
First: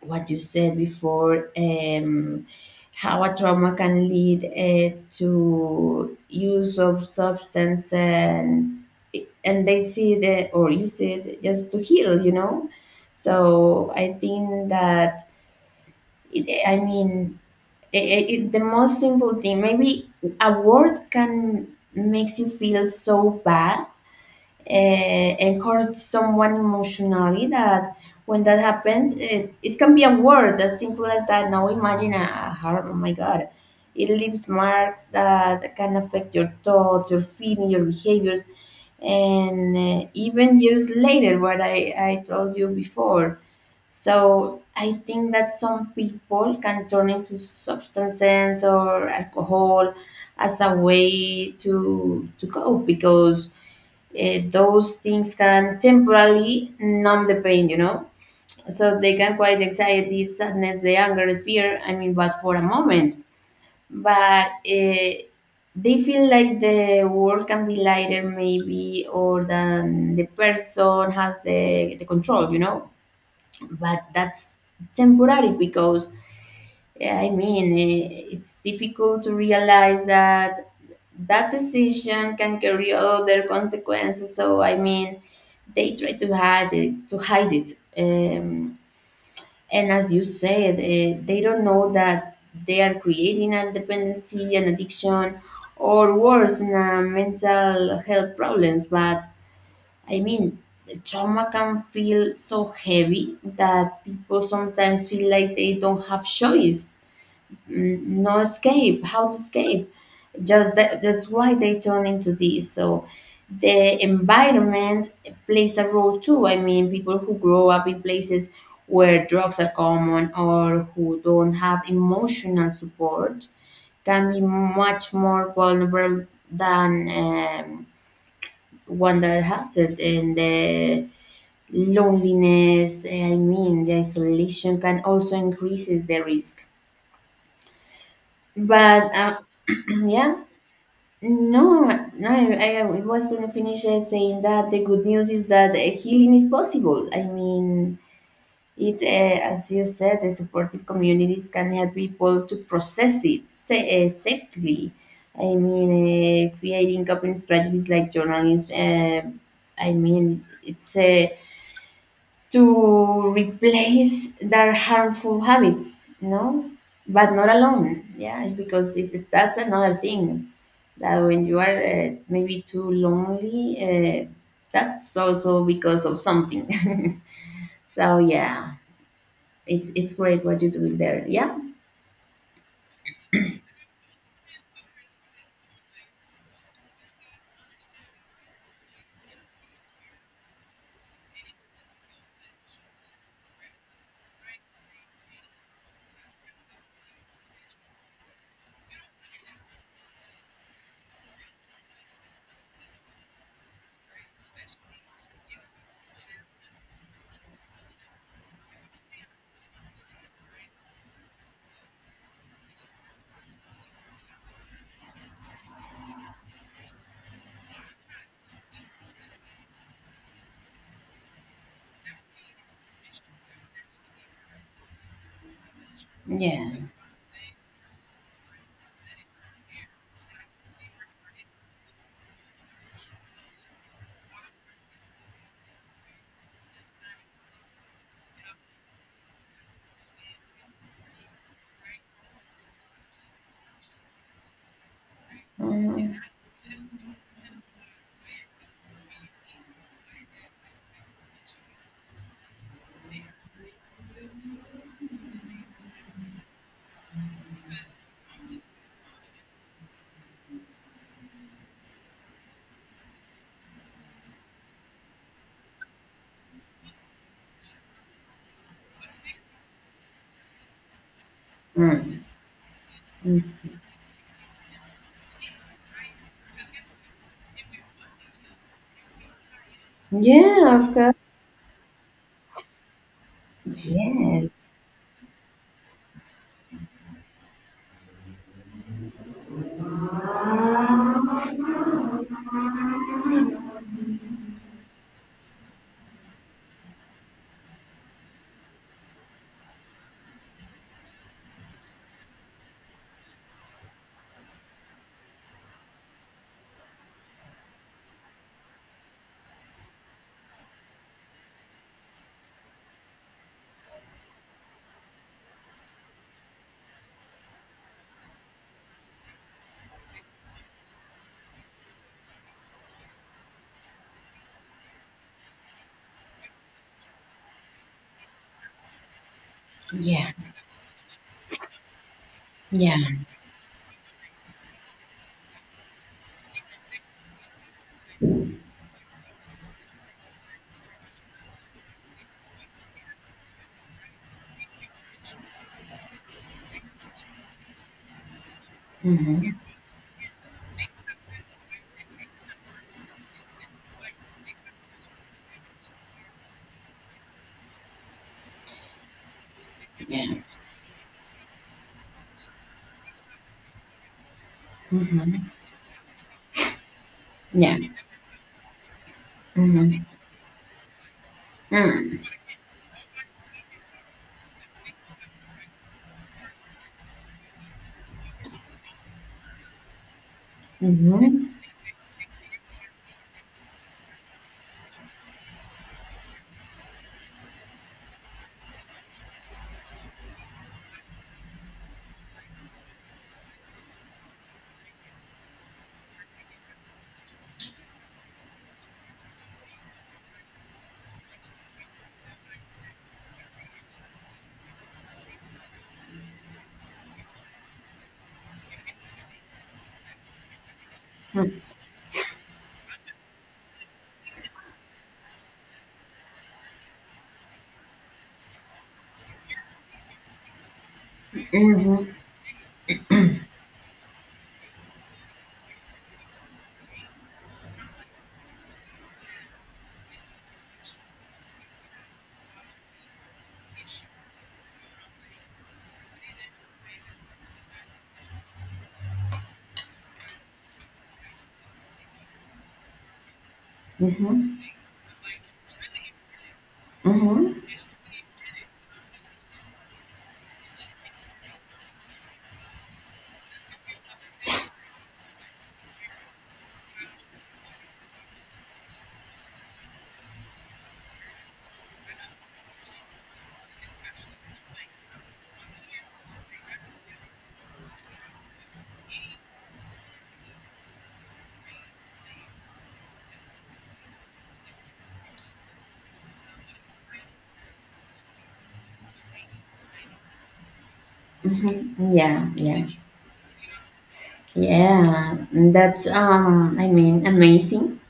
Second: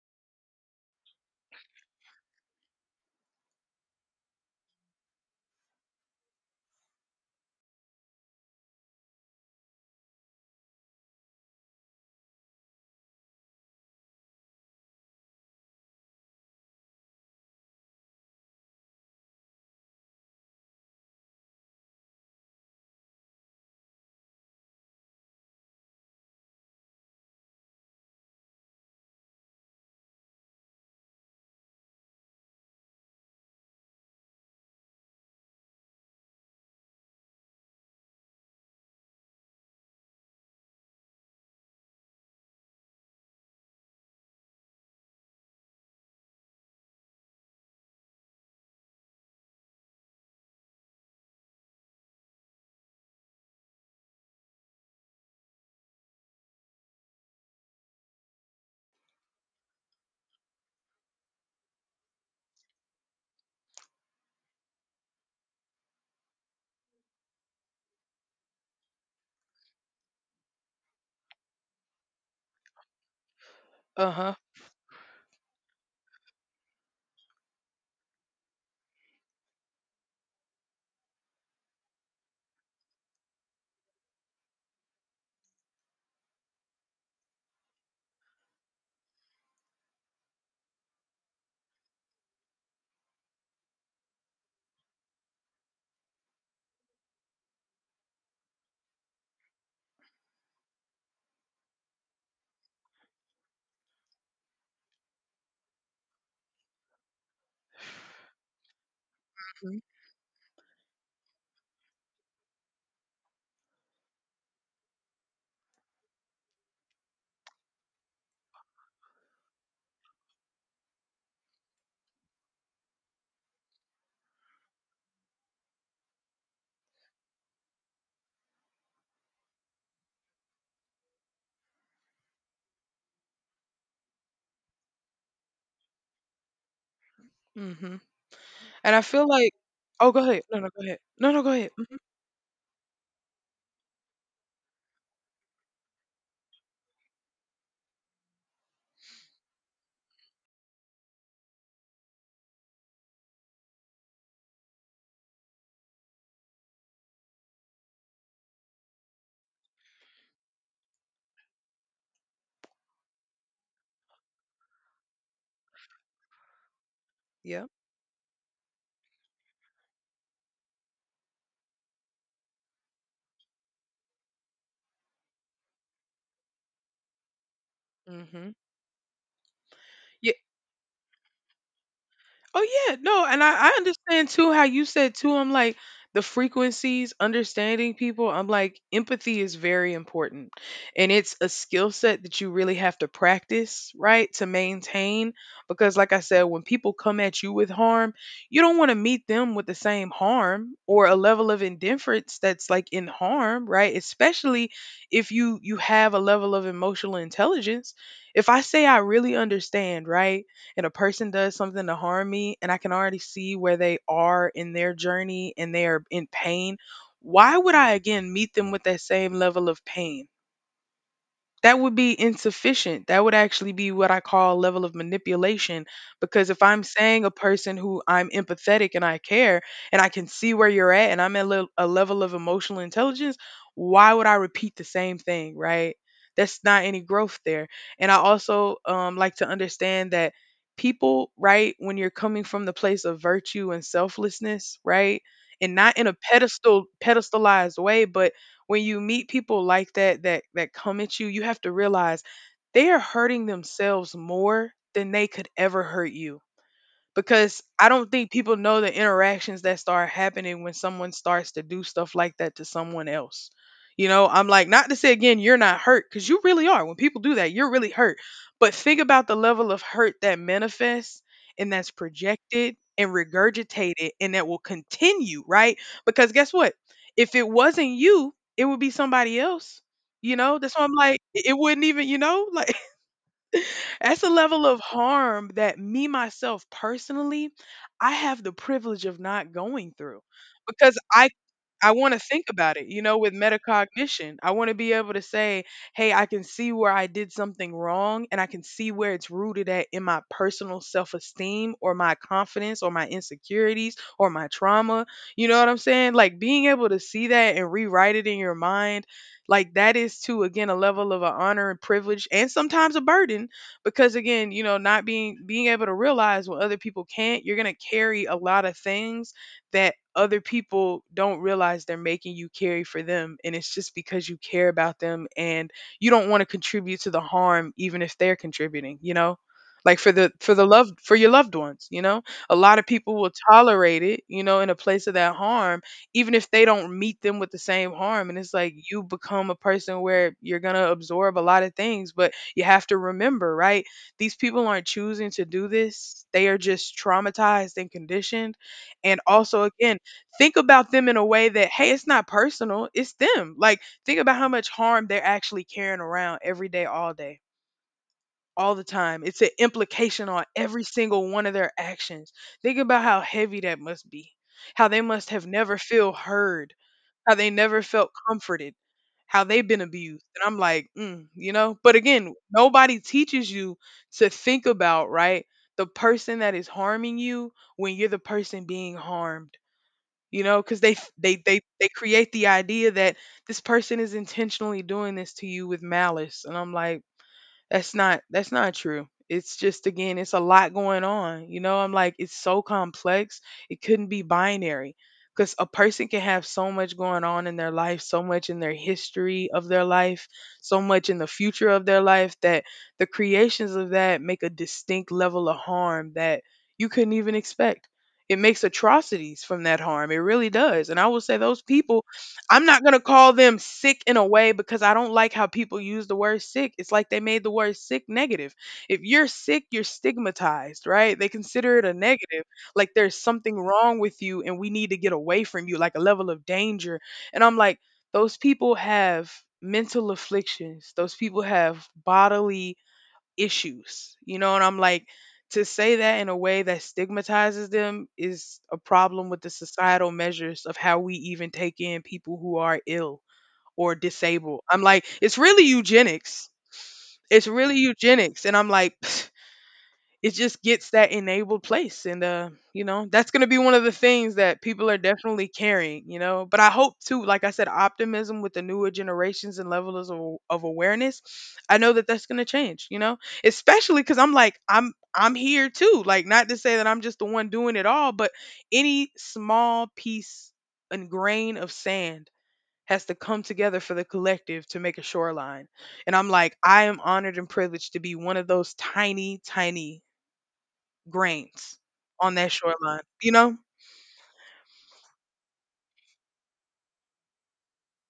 Speaker 1: what you said before, how a trauma can lead to use of substance, and they see that or use it just to heal, you know. So I think that it, I mean I- it, the most simple thing, maybe a word, can makes you feel so bad, and hurt someone emotionally. That when that happens, it can be a word as simple as that. Now imagine a heart, oh my god, it leaves marks that can affect your thoughts, your feeling, your behaviors, and even years later, what I told you before. So I think that some people can turn into substances or alcohol as a way to cope, because those things can temporarily numb the pain, you know? So they can quiet the anxiety, sadness, the anger, the fear, I mean, but for a moment. But they feel like the world can be lighter, maybe, or than the person has the control, you know? But
Speaker 2: Uh huh.
Speaker 1: that's temporary, because yeah, I mean, it's difficult to realize that that decision can carry other consequences. So, I mean, they try to hide it, to hide it. Um, and as you said, they don't know that they are creating a dependency, an addiction, or worse, in a mental health problems. But I mean, trauma can feel so heavy that people sometimes feel like they don't have choice. Mm, no escape. How to
Speaker 2: Hmm.
Speaker 1: escape? Just that, that's why they turn into this. So the environment plays a role too. I mean, people who grow up in places where drugs are common, or who don't have emotional support, can be much more vulnerable than one that has it. And the loneliness, I mean, the isolation, can also increases the risk.
Speaker 2: Hmm. And I
Speaker 1: But
Speaker 2: feel like,
Speaker 1: (clears throat)
Speaker 2: oh, go
Speaker 1: Yeah,
Speaker 2: ahead. No, no, go ahead. No, no, go ahead.
Speaker 1: no,
Speaker 2: Mm.
Speaker 1: no, I was gonna finish saying that the good news is that healing is possible. I mean, it, as you said, the supportive communities can help people to process it safely. I mean, creating coping strategies like journalists. I mean, it's to replace their harmful habits, no? But not
Speaker 2: Yeah.
Speaker 1: alone, yeah, because it, that's another thing, that when you are maybe too lonely, that's also because of something. (laughs) So
Speaker 2: Hmm.
Speaker 1: yeah, it's great what you do there. Yeah,
Speaker 2: Oh yeah, no, and I understand too how you said too. I'm like the frequencies, understanding people. I'm like empathy is very important, and it's a skill set that you really have to practice, right, to maintain. Because like I said, when people come at you with harm, you don't want to meet them with the same harm or a level of indifference that's like in harm, right? Especially if you have a level of emotional intelligence. If I say I really understand, right? And a person does something to harm me and I can already see where they are in their journey and they are in pain, why would I again meet them with that same level of pain? That would be insufficient. That would actually be what I call a level of manipulation. Because
Speaker 1: yeah.
Speaker 2: if I'm saying a person who I'm empathetic and I care, and I can see where you're at and I'm at a level of emotional intelligence, why would I repeat the same thing, right? That's not any growth there. And I also like to understand that people, right, when you're coming from the place of virtue and selflessness, right, and not in a
Speaker 1: Mhm.
Speaker 2: pedestal pedestalized way, but when you meet people like that that come at you, you have to realize they are hurting themselves more than they could ever hurt you because I don't think people know the interactions that start happening when someone starts to do stuff like that to someone else. You know, I'm like, not to say again, you're not hurt because you really are. When people do that, you're really hurt. But think about the level of hurt that manifests and that's
Speaker 1: Mm.
Speaker 2: projected and
Speaker 1: Mm.
Speaker 2: regurgitated and that will continue, right? Because guess what? If it wasn't you, it would be somebody else. You know, that's
Speaker 1: Yeah,
Speaker 2: why I'm
Speaker 1: of course.
Speaker 2: like, it wouldn't even, you know, like that's a level
Speaker 1: Yes.
Speaker 2: of harm that me, myself, personally, I have the privilege of not going through because I want to think about it, you know, with metacognition. I want to be able to say, hey, I can see where I did something wrong and I can see where it's rooted at in my personal self esteem or my confidence or my insecurities or my trauma. You know what I'm saying? Like being able to see that and rewrite it in your mind, like that is, to, again, a level of an honor and privilege and sometimes a burden because, again, you know, not being able to realize when other people can't, you're going to carry a lot of things that other people don't realize they're making you carry for them, and it's just because you care about them, and you don't want to contribute to the harm even if they're contributing, you know, like for
Speaker 1: Yeah.
Speaker 2: the for the love for your loved ones, you know, a lot of
Speaker 1: Yeah.
Speaker 2: people will tolerate it, you know, in a place of that harm, even if they don't meet them with the same harm. And it's like you become a person where you're going to absorb a lot of things, but you have to remember, right, these people aren't choosing to do this, they are just traumatized and conditioned. And
Speaker 1: Mm-hmm.
Speaker 2: also, again, think about them in a way that, hey, it's not personal, it's them. Like, think about how much harm they're actually carrying around every day, all the time. It's an
Speaker 1: Yeah.
Speaker 2: implication on every single one of their actions. Think about how heavy that must be, how they must
Speaker 1: Mm-hmm.
Speaker 2: have never feel heard, how they
Speaker 1: Yeah.
Speaker 2: never felt comforted, how they've been
Speaker 1: Mm-hmm.
Speaker 2: abused. And I'm like, mm, you know, but again,
Speaker 1: Mm-hmm.
Speaker 2: nobody teaches you to think about, right? The person that is harming you when you're the person being harmed, you know, because they f- they
Speaker 1: Mm-hmm.
Speaker 2: they they create the idea that this person is intentionally doing this to you with malice. And I'm like, that's not true. It's just, again, it's a lot going on. You know, I'm like, it's so complex. It couldn't be binary because a person can have so much going on in their life, so much in their history of their life, so much in the future of their life that the creations of that make a distinct level of harm that you couldn't even expect. It makes atrocities from that harm. It really does. And I will say those people, I'm not gonna call them sick in a way, because I don't like how people use the word sick. It's like they made the word sick negative. If you're sick, you're stigmatized, right? They consider it a
Speaker 1: Mhm.
Speaker 2: negative, like there's something wrong with you and we need to get away from you, like a level of danger. And I'm like, those people have mental afflictions, those people have bodily issues, you know? And I'm like, to say that in a way that stigmatizes them is a problem with the societal measures of how we even take in people who are ill or
Speaker 1: Mhm.
Speaker 2: disabled. I'm like, it's really eugenics. It's
Speaker 1: Mhm.
Speaker 2: really eugenics. And I'm like, (laughs) (sighs) it just gets that enabled place, and you know, that's going to be one of the things that people are definitely carrying, you know. But I hope too, like I said, optimism with the newer generations and levels of awareness. I know that that's going to change, you know, especially because I'm like, I'm here too, like, not to say that I'm just the one doing it all, but any small piece and grain of sand has to come together for the collective to make a shoreline. And I'm like, I am honored and privileged to be one of those tiny tiny grains
Speaker 1: Mhm.
Speaker 2: on
Speaker 1: Yeah,
Speaker 2: that
Speaker 1: yeah,
Speaker 2: shoreline, you know?
Speaker 1: yeah. That's I mean, amazing.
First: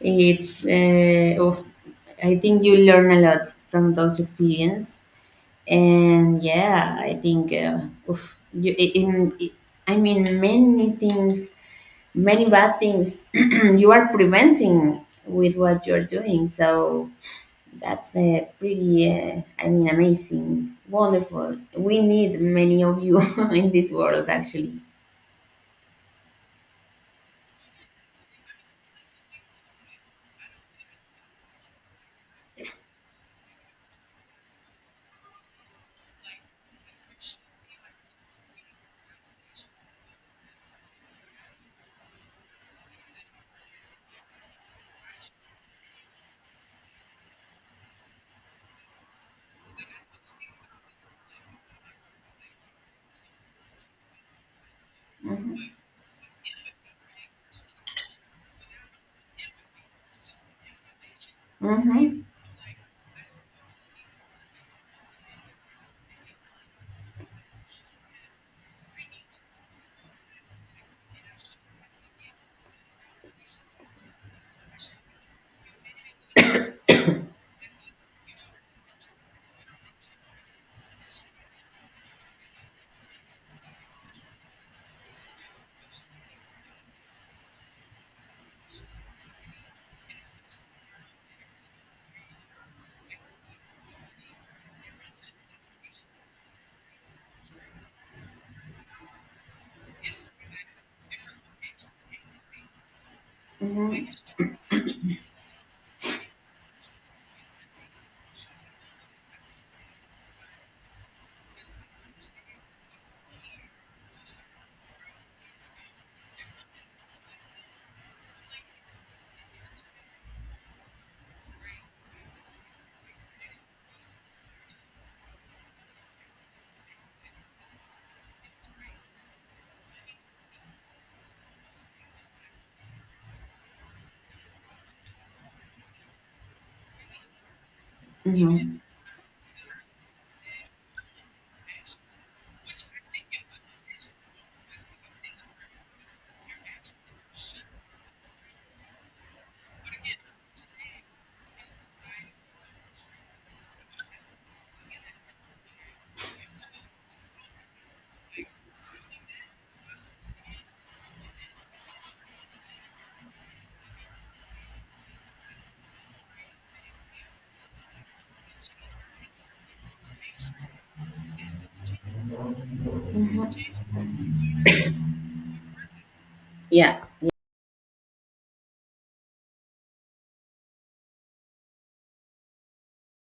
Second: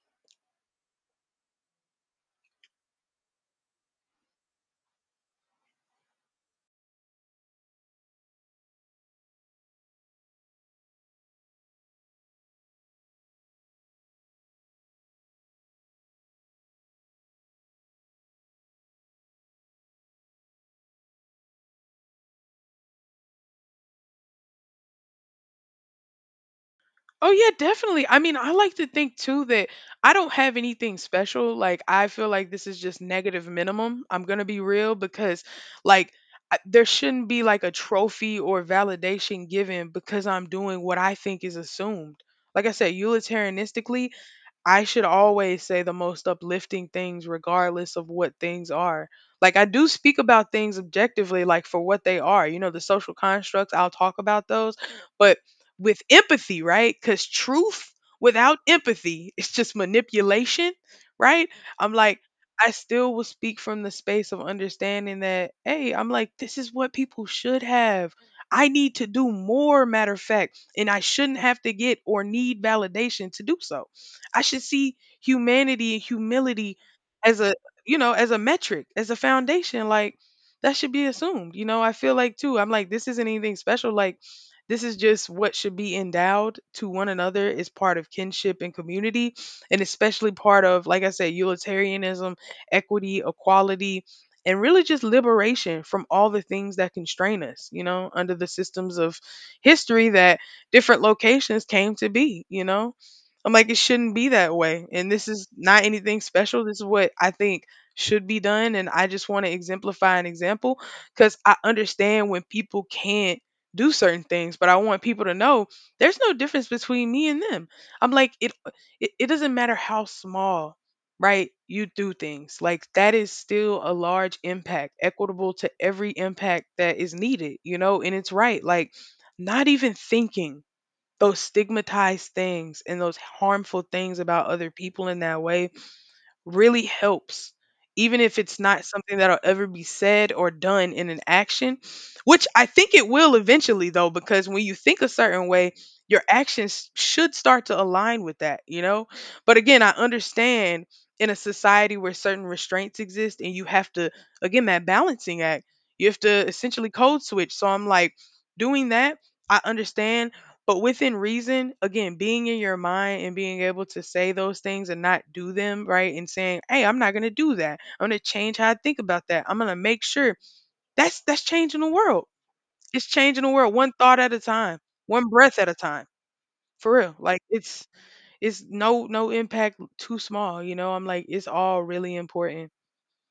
Speaker 1: It's of, I think you learn a lot from those experience, and yeah, I think of you i- in, I mean, many things, many bad things (clears throat) you are preventing with what you're doing. So that's a pretty, I mean, amazing, wonderful. We need many of you (laughs) in this world, actually.
Speaker 2: Oh, yeah, definitely. I mean, I like to think too that I don't have anything special. Like, I feel like this is just negative minimum. I'm going to be real because, like, I, there shouldn't be like a trophy or validation given because I'm doing what I think is assumed. Like I said, utilitarianistically, I should always say the most uplifting things regardless of what things are. Like I do speak about things objectively, like, for what they are, you know, the social constructs, I'll talk about those, but
Speaker 1: Mm-hmm.
Speaker 2: with empathy, right? Cuz truth without empathy is just manipulation, right? I'm like,
Speaker 1: Mm-hmm.
Speaker 2: I still will speak from the space of understanding that, hey, I'm like, this is what people should have. I need to do more matter of fact, and I shouldn't have to get or need validation to do so. I should see humanity and humility as a, you know, as a metric, as a foundation. Like that should be assumed. You know, I feel like too, I'm like, this isn't anything special. Like this is just what should be endowed to one another is part of kinship and community, and especially part of, like I said, utilitarianism, equity, equality. And really just liberation from all the things that constrain us, you know, under the systems of history that different locations came to be, you know? I'm like, it
Speaker 1: Mm-hmm.
Speaker 2: shouldn't be that way. And this is not anything special. This is what I think should be done. And I just want to exemplify an example because I understand when people can't do certain things, but I want people to know there's no difference between me and them. I'm like, it doesn't matter how small, right? You do things like that is still a large impact, equitable to every impact that is needed, you know, and it's right. Like, not even thinking those stigmatized things and those harmful things about other people in that way really helps. Even if it's
Speaker 1: Hmm.
Speaker 2: not something that'll ever be said or done in an action, which I think it will eventually, though, because when you think a certain way, your actions should start to align with that, you know? But again, I understand in a society where certain restraints exist and you have to, again, that balancing act, you have to essentially code switch. So I'm like, doing that, I understand, but within reason, again, being in your mind and being able to say those things and not do them, right? And saying, "Hey, I'm not going to do that. I'm going to change how I think about that. I'm going to make sure." That's changing the world. It's changing the world one thought at a time, one breath at a time. For
Speaker 1: Yeah.
Speaker 2: real. Like, it's no impact too small, you know? I'm like, it's all really important.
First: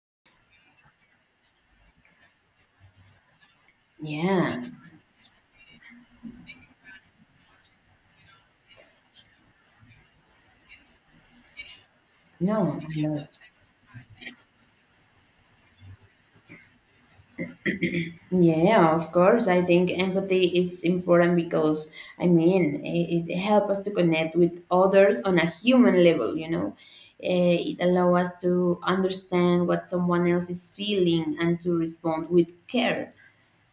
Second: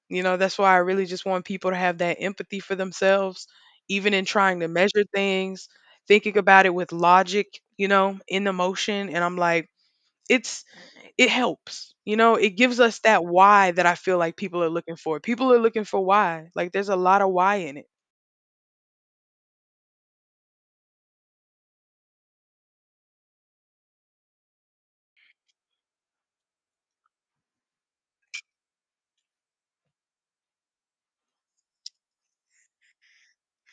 Speaker 2: You know, that's why I really just want people to have that empathy for themselves, even in trying
Speaker 1: Yeah.
Speaker 2: to measure things, thinking about it with logic, you know, in emotion. And I'm like, it's, it helps, you know, it
Speaker 1: No,
Speaker 2: gives us that
Speaker 1: no.
Speaker 2: why that I feel like people are looking for. People are looking for why. Like, there's a lot of why in it.
Speaker 1: Yeah, of course. I think empathy is important because, I mean, it helps us to connect with others on a human level, you know. It allows us to understand what someone else is feeling, and to respond with care.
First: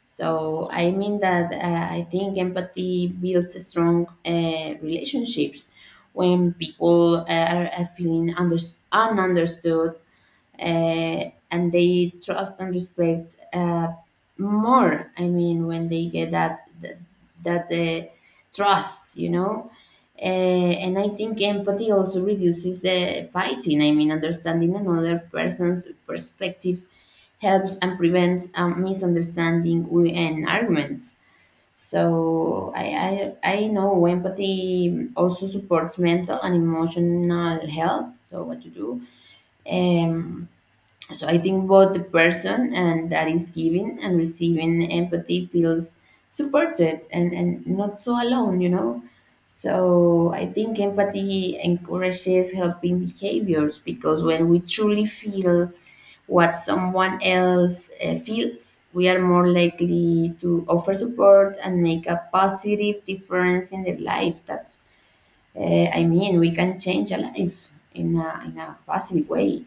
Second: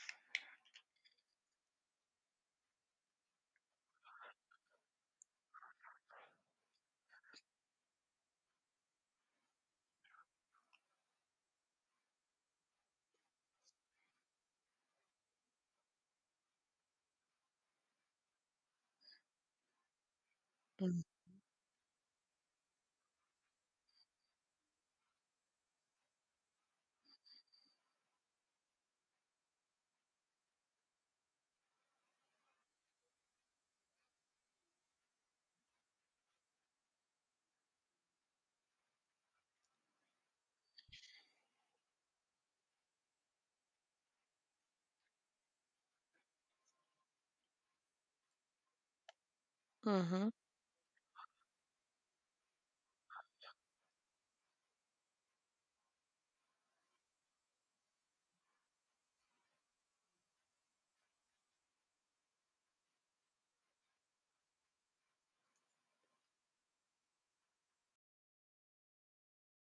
Speaker 1: So I mean that, I think empathy builds strong relationships. When people are feeling ununderstood, and they trust and respect more. I mean, when they get that that trust, you know. Uh, and I think empathy also reduces fighting. I mean, understanding another person's perspective helps and prevents misunderstanding and arguments. So I know empathy also supports mental and emotional health. So what to do? Um, so I think both the person and that is giving and receiving empathy feels supported and not so alone, you know.
Speaker 2: Mm-hmm.
Speaker 1: So I think empathy encourages helping behaviors, because when we truly feel what someone else feels, we are more likely to offer support and make a positive difference in their life. That's, I mean we can change a life in a in a positive way.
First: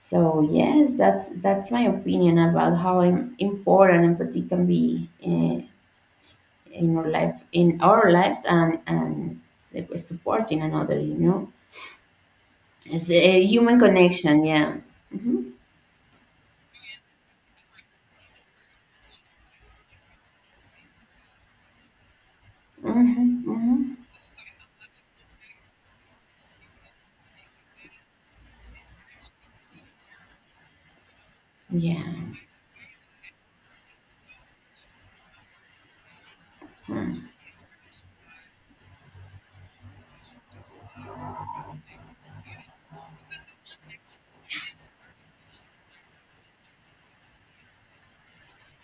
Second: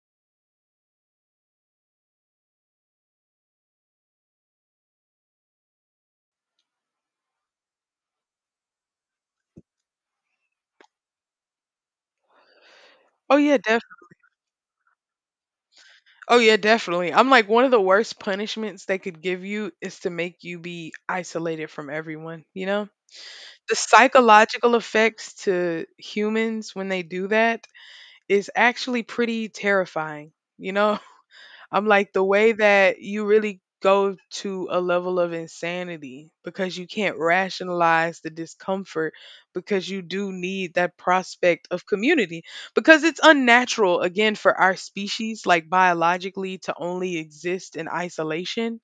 Speaker 1: So yes, that's my opinion about how important empathy can be in our life, in our lives, and supporting another. You know, it's
Speaker 2: Oh
Speaker 1: a
Speaker 2: yeah,
Speaker 1: human
Speaker 2: def.
Speaker 1: connection. Yeah. Mm-hmm.
Speaker 2: Oh yeah, definitely. I'm like, one of the worst punishments they could give you is to make you be isolated from everyone, you know?
Speaker 1: Mm-hmm.
Speaker 2: The
Speaker 1: Hmm.
Speaker 2: psychological effects to humans when they do that is actually pretty terrifying. You know, (laughs) I'm
Speaker 1: Yeah.
Speaker 2: like, the way that you really go to a level of insanity because you can't rationalize the discomfort, because you do need that prospect of community, because it's unnatural, again, for our species, like, biologically, to only exist in isolation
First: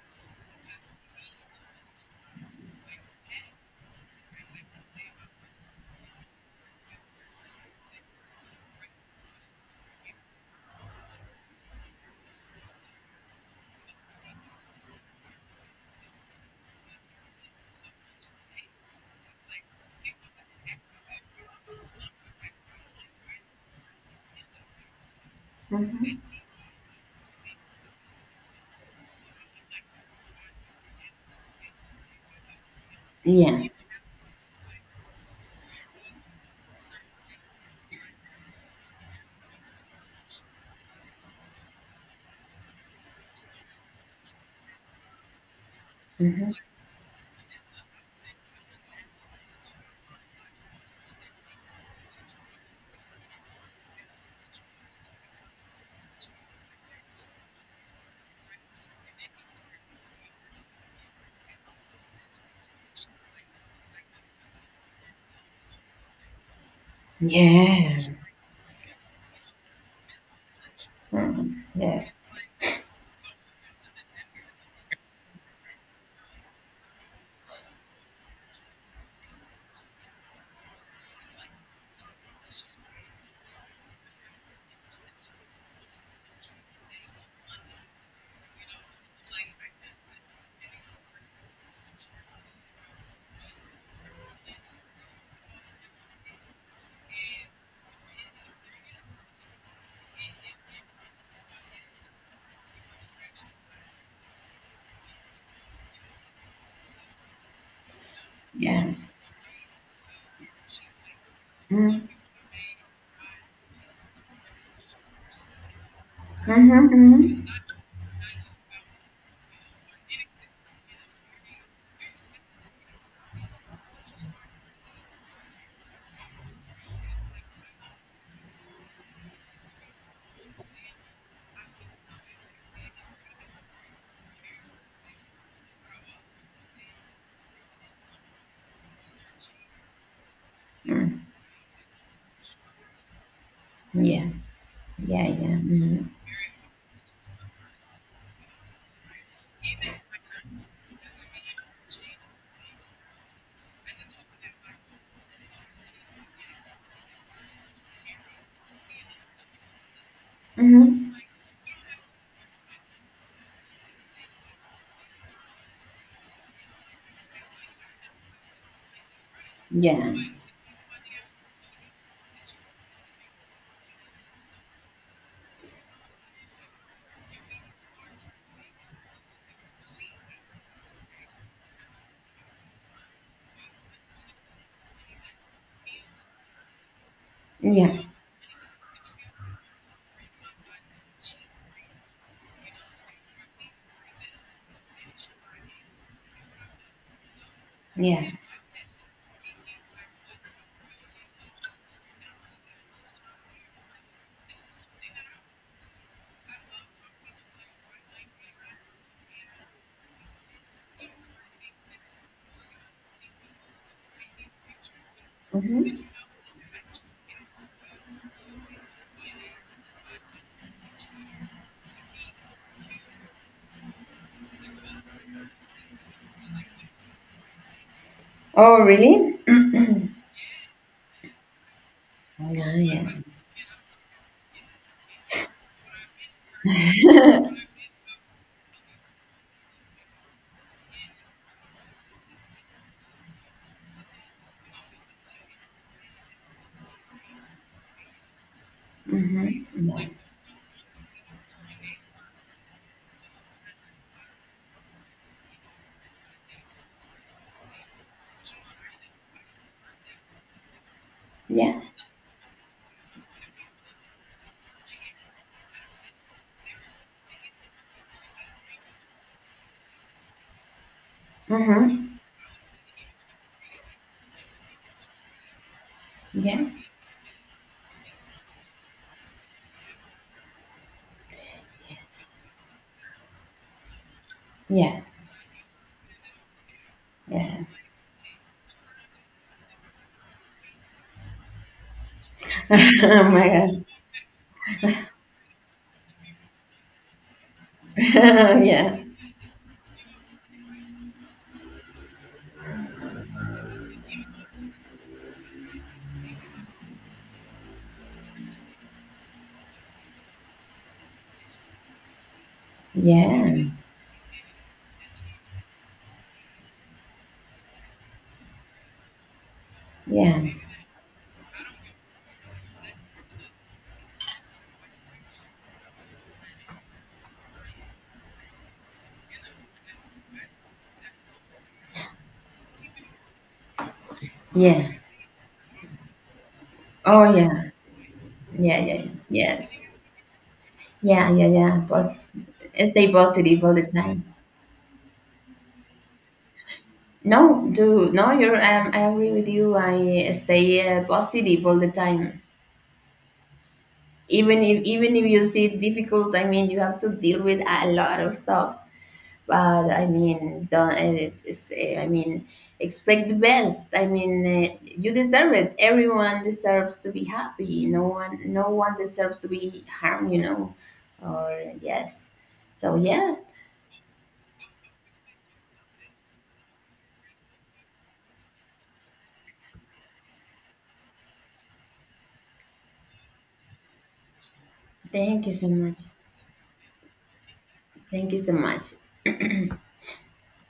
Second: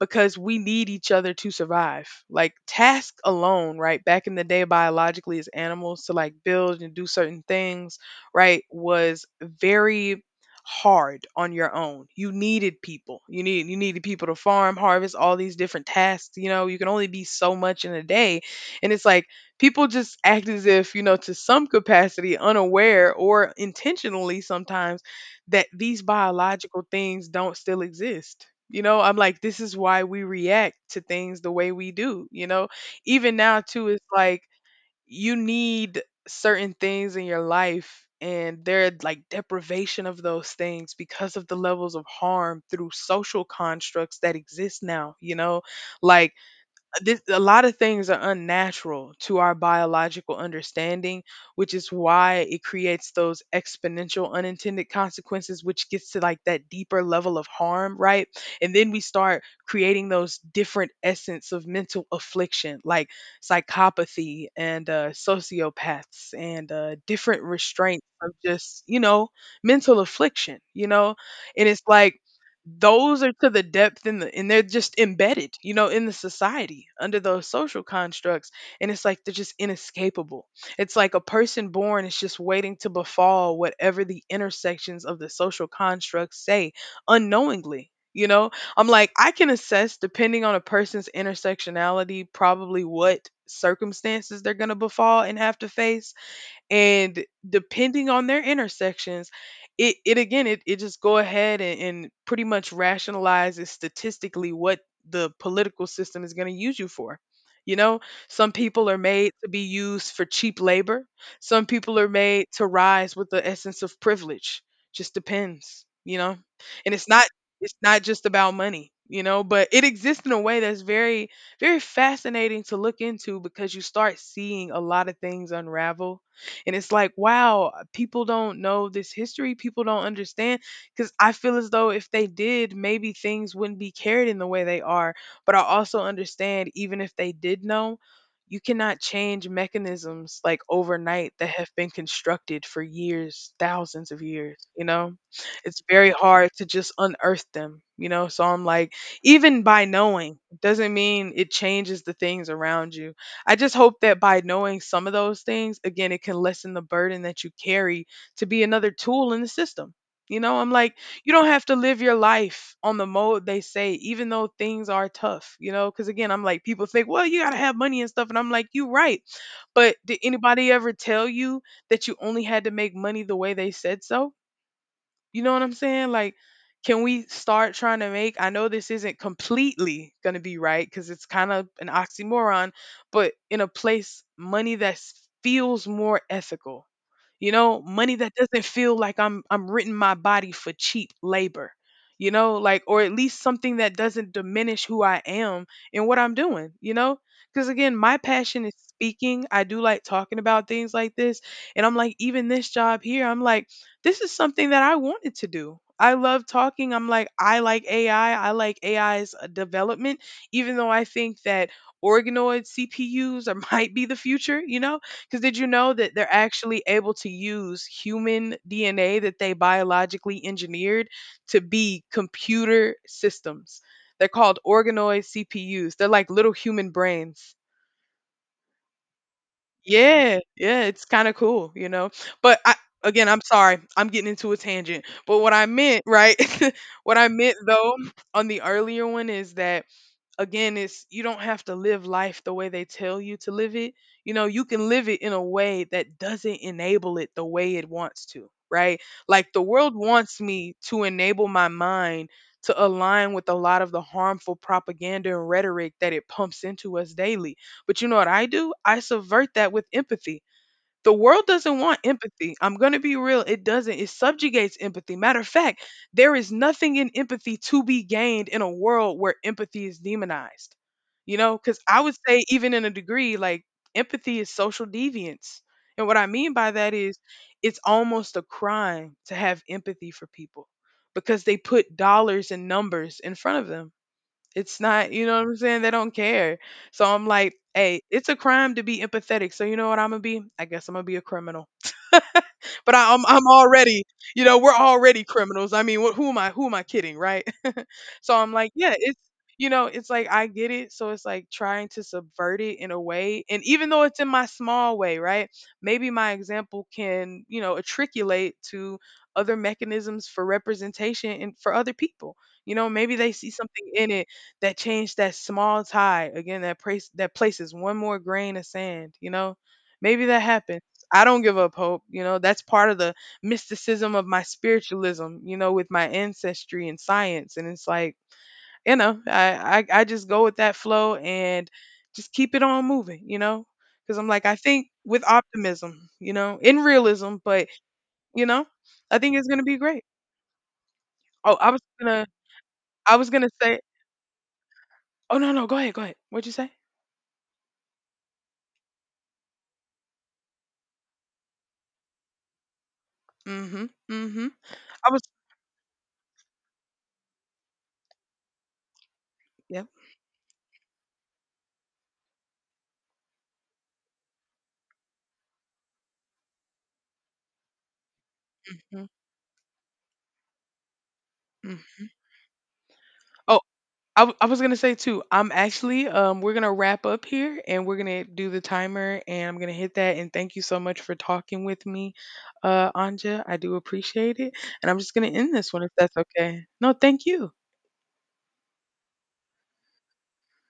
Speaker 2: because we need each other to survive. Like, task alone, right? Back in the day, biologically, as animals, to like build and do certain things, right, was very hard on your own. You needed people. You needed people to farm, harvest, all these different tasks, you know, you can only be so much in a day. And it's like people just act as if, you know, to some capacity unaware or intentionally sometimes, that these
Speaker 1: Mm-hmm.
Speaker 2: biological things don't still exist. You know, I'm like, this is why we react to things the way we do. You know, even now,
Speaker 1: Yeah.
Speaker 2: too, it's like you need certain things in your life, and they're like deprivation of those things because of the levels of harm through social constructs that exist now. You know, like,
Speaker 1: Mm-hmm.
Speaker 2: this, a lot of things are unnatural to our biological understanding, which is why it creates those exponential unintended consequences, which gets to like that deeper level of harm, right? And then we start creating those different essence of mental affliction, like psychopathy, and sociopaths, and different restraints
Speaker 1: Yeah.
Speaker 2: of just, you know, mental affliction, you know.
Speaker 1: Mm-hmm.
Speaker 2: And it's like
Speaker 1: Yes.
Speaker 2: those are to the depth in the, and they're just embedded, you know, in the society under those social constructs. And it's like they're just inescapable. It's like a person born is just waiting to befall whatever the intersections of the social constructs say, unknowingly, you know. I'm like, I can assess depending on a person's intersectionality probably what circumstances they're going to befall and have to face. And depending on their intersections, it again, it just go ahead and pretty much rationalizes statistically what the political system is going to use you for, you know. Some
Speaker 1: Yeah.
Speaker 2: people are made to be used for cheap labor. Some people
Speaker 1: Mm-hmm.
Speaker 2: are made to rise with the essence of privilege. Just depends, you know.
Speaker 1: Mm-hmm.
Speaker 2: And it's not
Speaker 1: Mm-hmm.
Speaker 2: it's not just about money, you know, but it exists in a way that's very very fascinating to look into because you start seeing a lot of things unravel. And it's like, wow, people don't know this history. People don't understand. Because I feel as though if they did, maybe things wouldn't be carried in the way they are. But I also understand, even if they did know, you cannot change mechanisms like
Speaker 1: Mm-hmm.
Speaker 2: overnight that have been constructed for years, thousands of
Speaker 1: Yeah.
Speaker 2: years, you know?
Speaker 1: Yeah. Yeah.
Speaker 2: It's
Speaker 1: Mm-hmm.
Speaker 2: very hard to just unearth them, you know? So I'm like, even by knowing doesn't mean it changes the things around you. I just hope that by knowing some of those things, again, it can lessen the burden that you carry to be another tool in the system. You know, I'm like,
Speaker 1: Mm-hmm.
Speaker 2: you don't have to live your life on the mode they say, even though things are tough, you know? Because again, I'm like, people think, well, you got to have money and stuff. And I'm like, you right. But
Speaker 1: Yeah.
Speaker 2: did anybody ever tell you that you only had to make money the way they said so? You know what I'm saying? Like, can we start trying to make? I know this isn't completely going to be right because it's kind of an oxymoron, but in a place, money that feels more ethical, you know,
Speaker 1: Yeah.
Speaker 2: money that doesn't feel like I'm renting my body for cheap labor, you know, like, or at least something that doesn't diminish who I am and what I'm doing, you know, because again my
Speaker 1: Yeah.
Speaker 2: passion is speaking. I do like talking about things like this, and I'm like, even this job here, I'm like, this is something that I wanted to do. I love talking. I'm like, I like AI. I like AI's development, even though I think that organoid CPUs are, (laughs) might be the future, you know? Because did you know
Speaker 1: Mm-hmm.
Speaker 2: that they're actually able to use human DNA that they biologically engineered to be computer systems? They're called organoid CPUs. They're like little human brains.
Speaker 1: Oh, really?
Speaker 2: Yeah, yeah, it's kind of cool, you know. But I,
Speaker 1: Yeah, yeah.
Speaker 2: again, I'm sorry, I'm getting into a tangent. But what I meant, right? (laughs) what I meant though on the earlier one is that, again, it's you don't have to live life the way they tell you to live it, you know. You can live it in a way that doesn't enable it the way it wants to, right? Like, the
Speaker 1: Mm-hmm.
Speaker 2: world
Speaker 1: Yeah.
Speaker 2: wants me to enable my mind to align with a lot of the harmful propaganda and rhetoric that it pumps into us daily, but you know what I do? I subvert that with empathy. The world doesn't
Speaker 1: Yeah.
Speaker 2: want empathy. I'm going to be real. It doesn't. It subjugates empathy. Matter of fact, there is nothing in empathy to be gained in a world where empathy is demonized. You know, because I would
Speaker 1: Mm-hmm.
Speaker 2: say, even in a degree, like, empathy is social deviance. And what I mean
Speaker 1: Yeah.
Speaker 2: by that is it's almost a crime to have empathy for people because they put
Speaker 1: Yes.
Speaker 2: dollars and numbers in front of them. It's
Speaker 1: Yeah.
Speaker 2: not, you know what I'm saying? They don't care. So I'm like,
Speaker 1: Yeah.
Speaker 2: hey, it's a crime to be empathetic. So you know what I'm gonna be? I guess I'm gonna be a criminal.
Speaker 1: (laughs)
Speaker 2: But I, I'm
Speaker 1: Oh
Speaker 2: I'm
Speaker 1: my god.
Speaker 2: already, you know, we're already criminals. I mean, who am I? Who am I kidding, right? So I'm
Speaker 1: (laughs)
Speaker 2: like, yeah,
Speaker 1: Yeah.
Speaker 2: it's, you know, it's like I get it. So it's like trying to subvert it in a way. And even though it's in my small way, right? Maybe my example can, you know, attriculate to other mechanisms for representation and for other people. You know, maybe they see
Speaker 1: Yeah.
Speaker 2: something in it that changed that small tide. Again, that place that places one more grain of sand, you know? Maybe
Speaker 1: Yeah.
Speaker 2: that happens. I don't give up hope. You know, that's part of the mysticism of my spiritualism, you know, with my ancestry and science. And it's like, you know, I just go with that flow and just keep it on moving, you know, because I'm like, I
Speaker 1: Yeah.
Speaker 2: think with optimism, you know, in
Speaker 1: Oh
Speaker 2: realism, but,
Speaker 1: yeah.
Speaker 2: you know,
Speaker 1: Yeah, yeah, yeah.
Speaker 2: I think it's going to be
Speaker 1: Yes.
Speaker 2: great.
Speaker 1: Yeah, yeah,
Speaker 2: Oh, I
Speaker 1: yeah.
Speaker 2: was going to,
Speaker 1: Stay
Speaker 2: I was going to
Speaker 1: positive all
Speaker 2: say,
Speaker 1: the time.
Speaker 2: oh, no, no, go ahead, go ahead. What'd you say?
Speaker 1: No, do no. You're. I agree with you. I stay positive all the time.
Speaker 2: Mm hmm. Mm hmm. I
Speaker 1: Even
Speaker 2: was,
Speaker 1: if you see it difficult, I mean, you have to deal with a lot of stuff.
Speaker 2: yeah.
Speaker 1: But I mean, don't. It is, I mean, expect the best. I mean, you deserve it. Everyone deserves to be happy. No one, no one
Speaker 2: Mm-hmm.
Speaker 1: deserves to be harmed. You know, or
Speaker 2: Mm-hmm.
Speaker 1: yes. So yeah,
Speaker 2: Oh, I was gonna say too. I'm actually we're gonna wrap up here and we're gonna do the timer and I'm gonna hit that, and thank you so much for talking with me, Anja. I do appreciate it, and I'm just gonna
Speaker 1: thank you
Speaker 2: end
Speaker 1: so
Speaker 2: this one if
Speaker 1: much.
Speaker 2: that's okay. No, thank you.
Speaker 1: Thank you so much.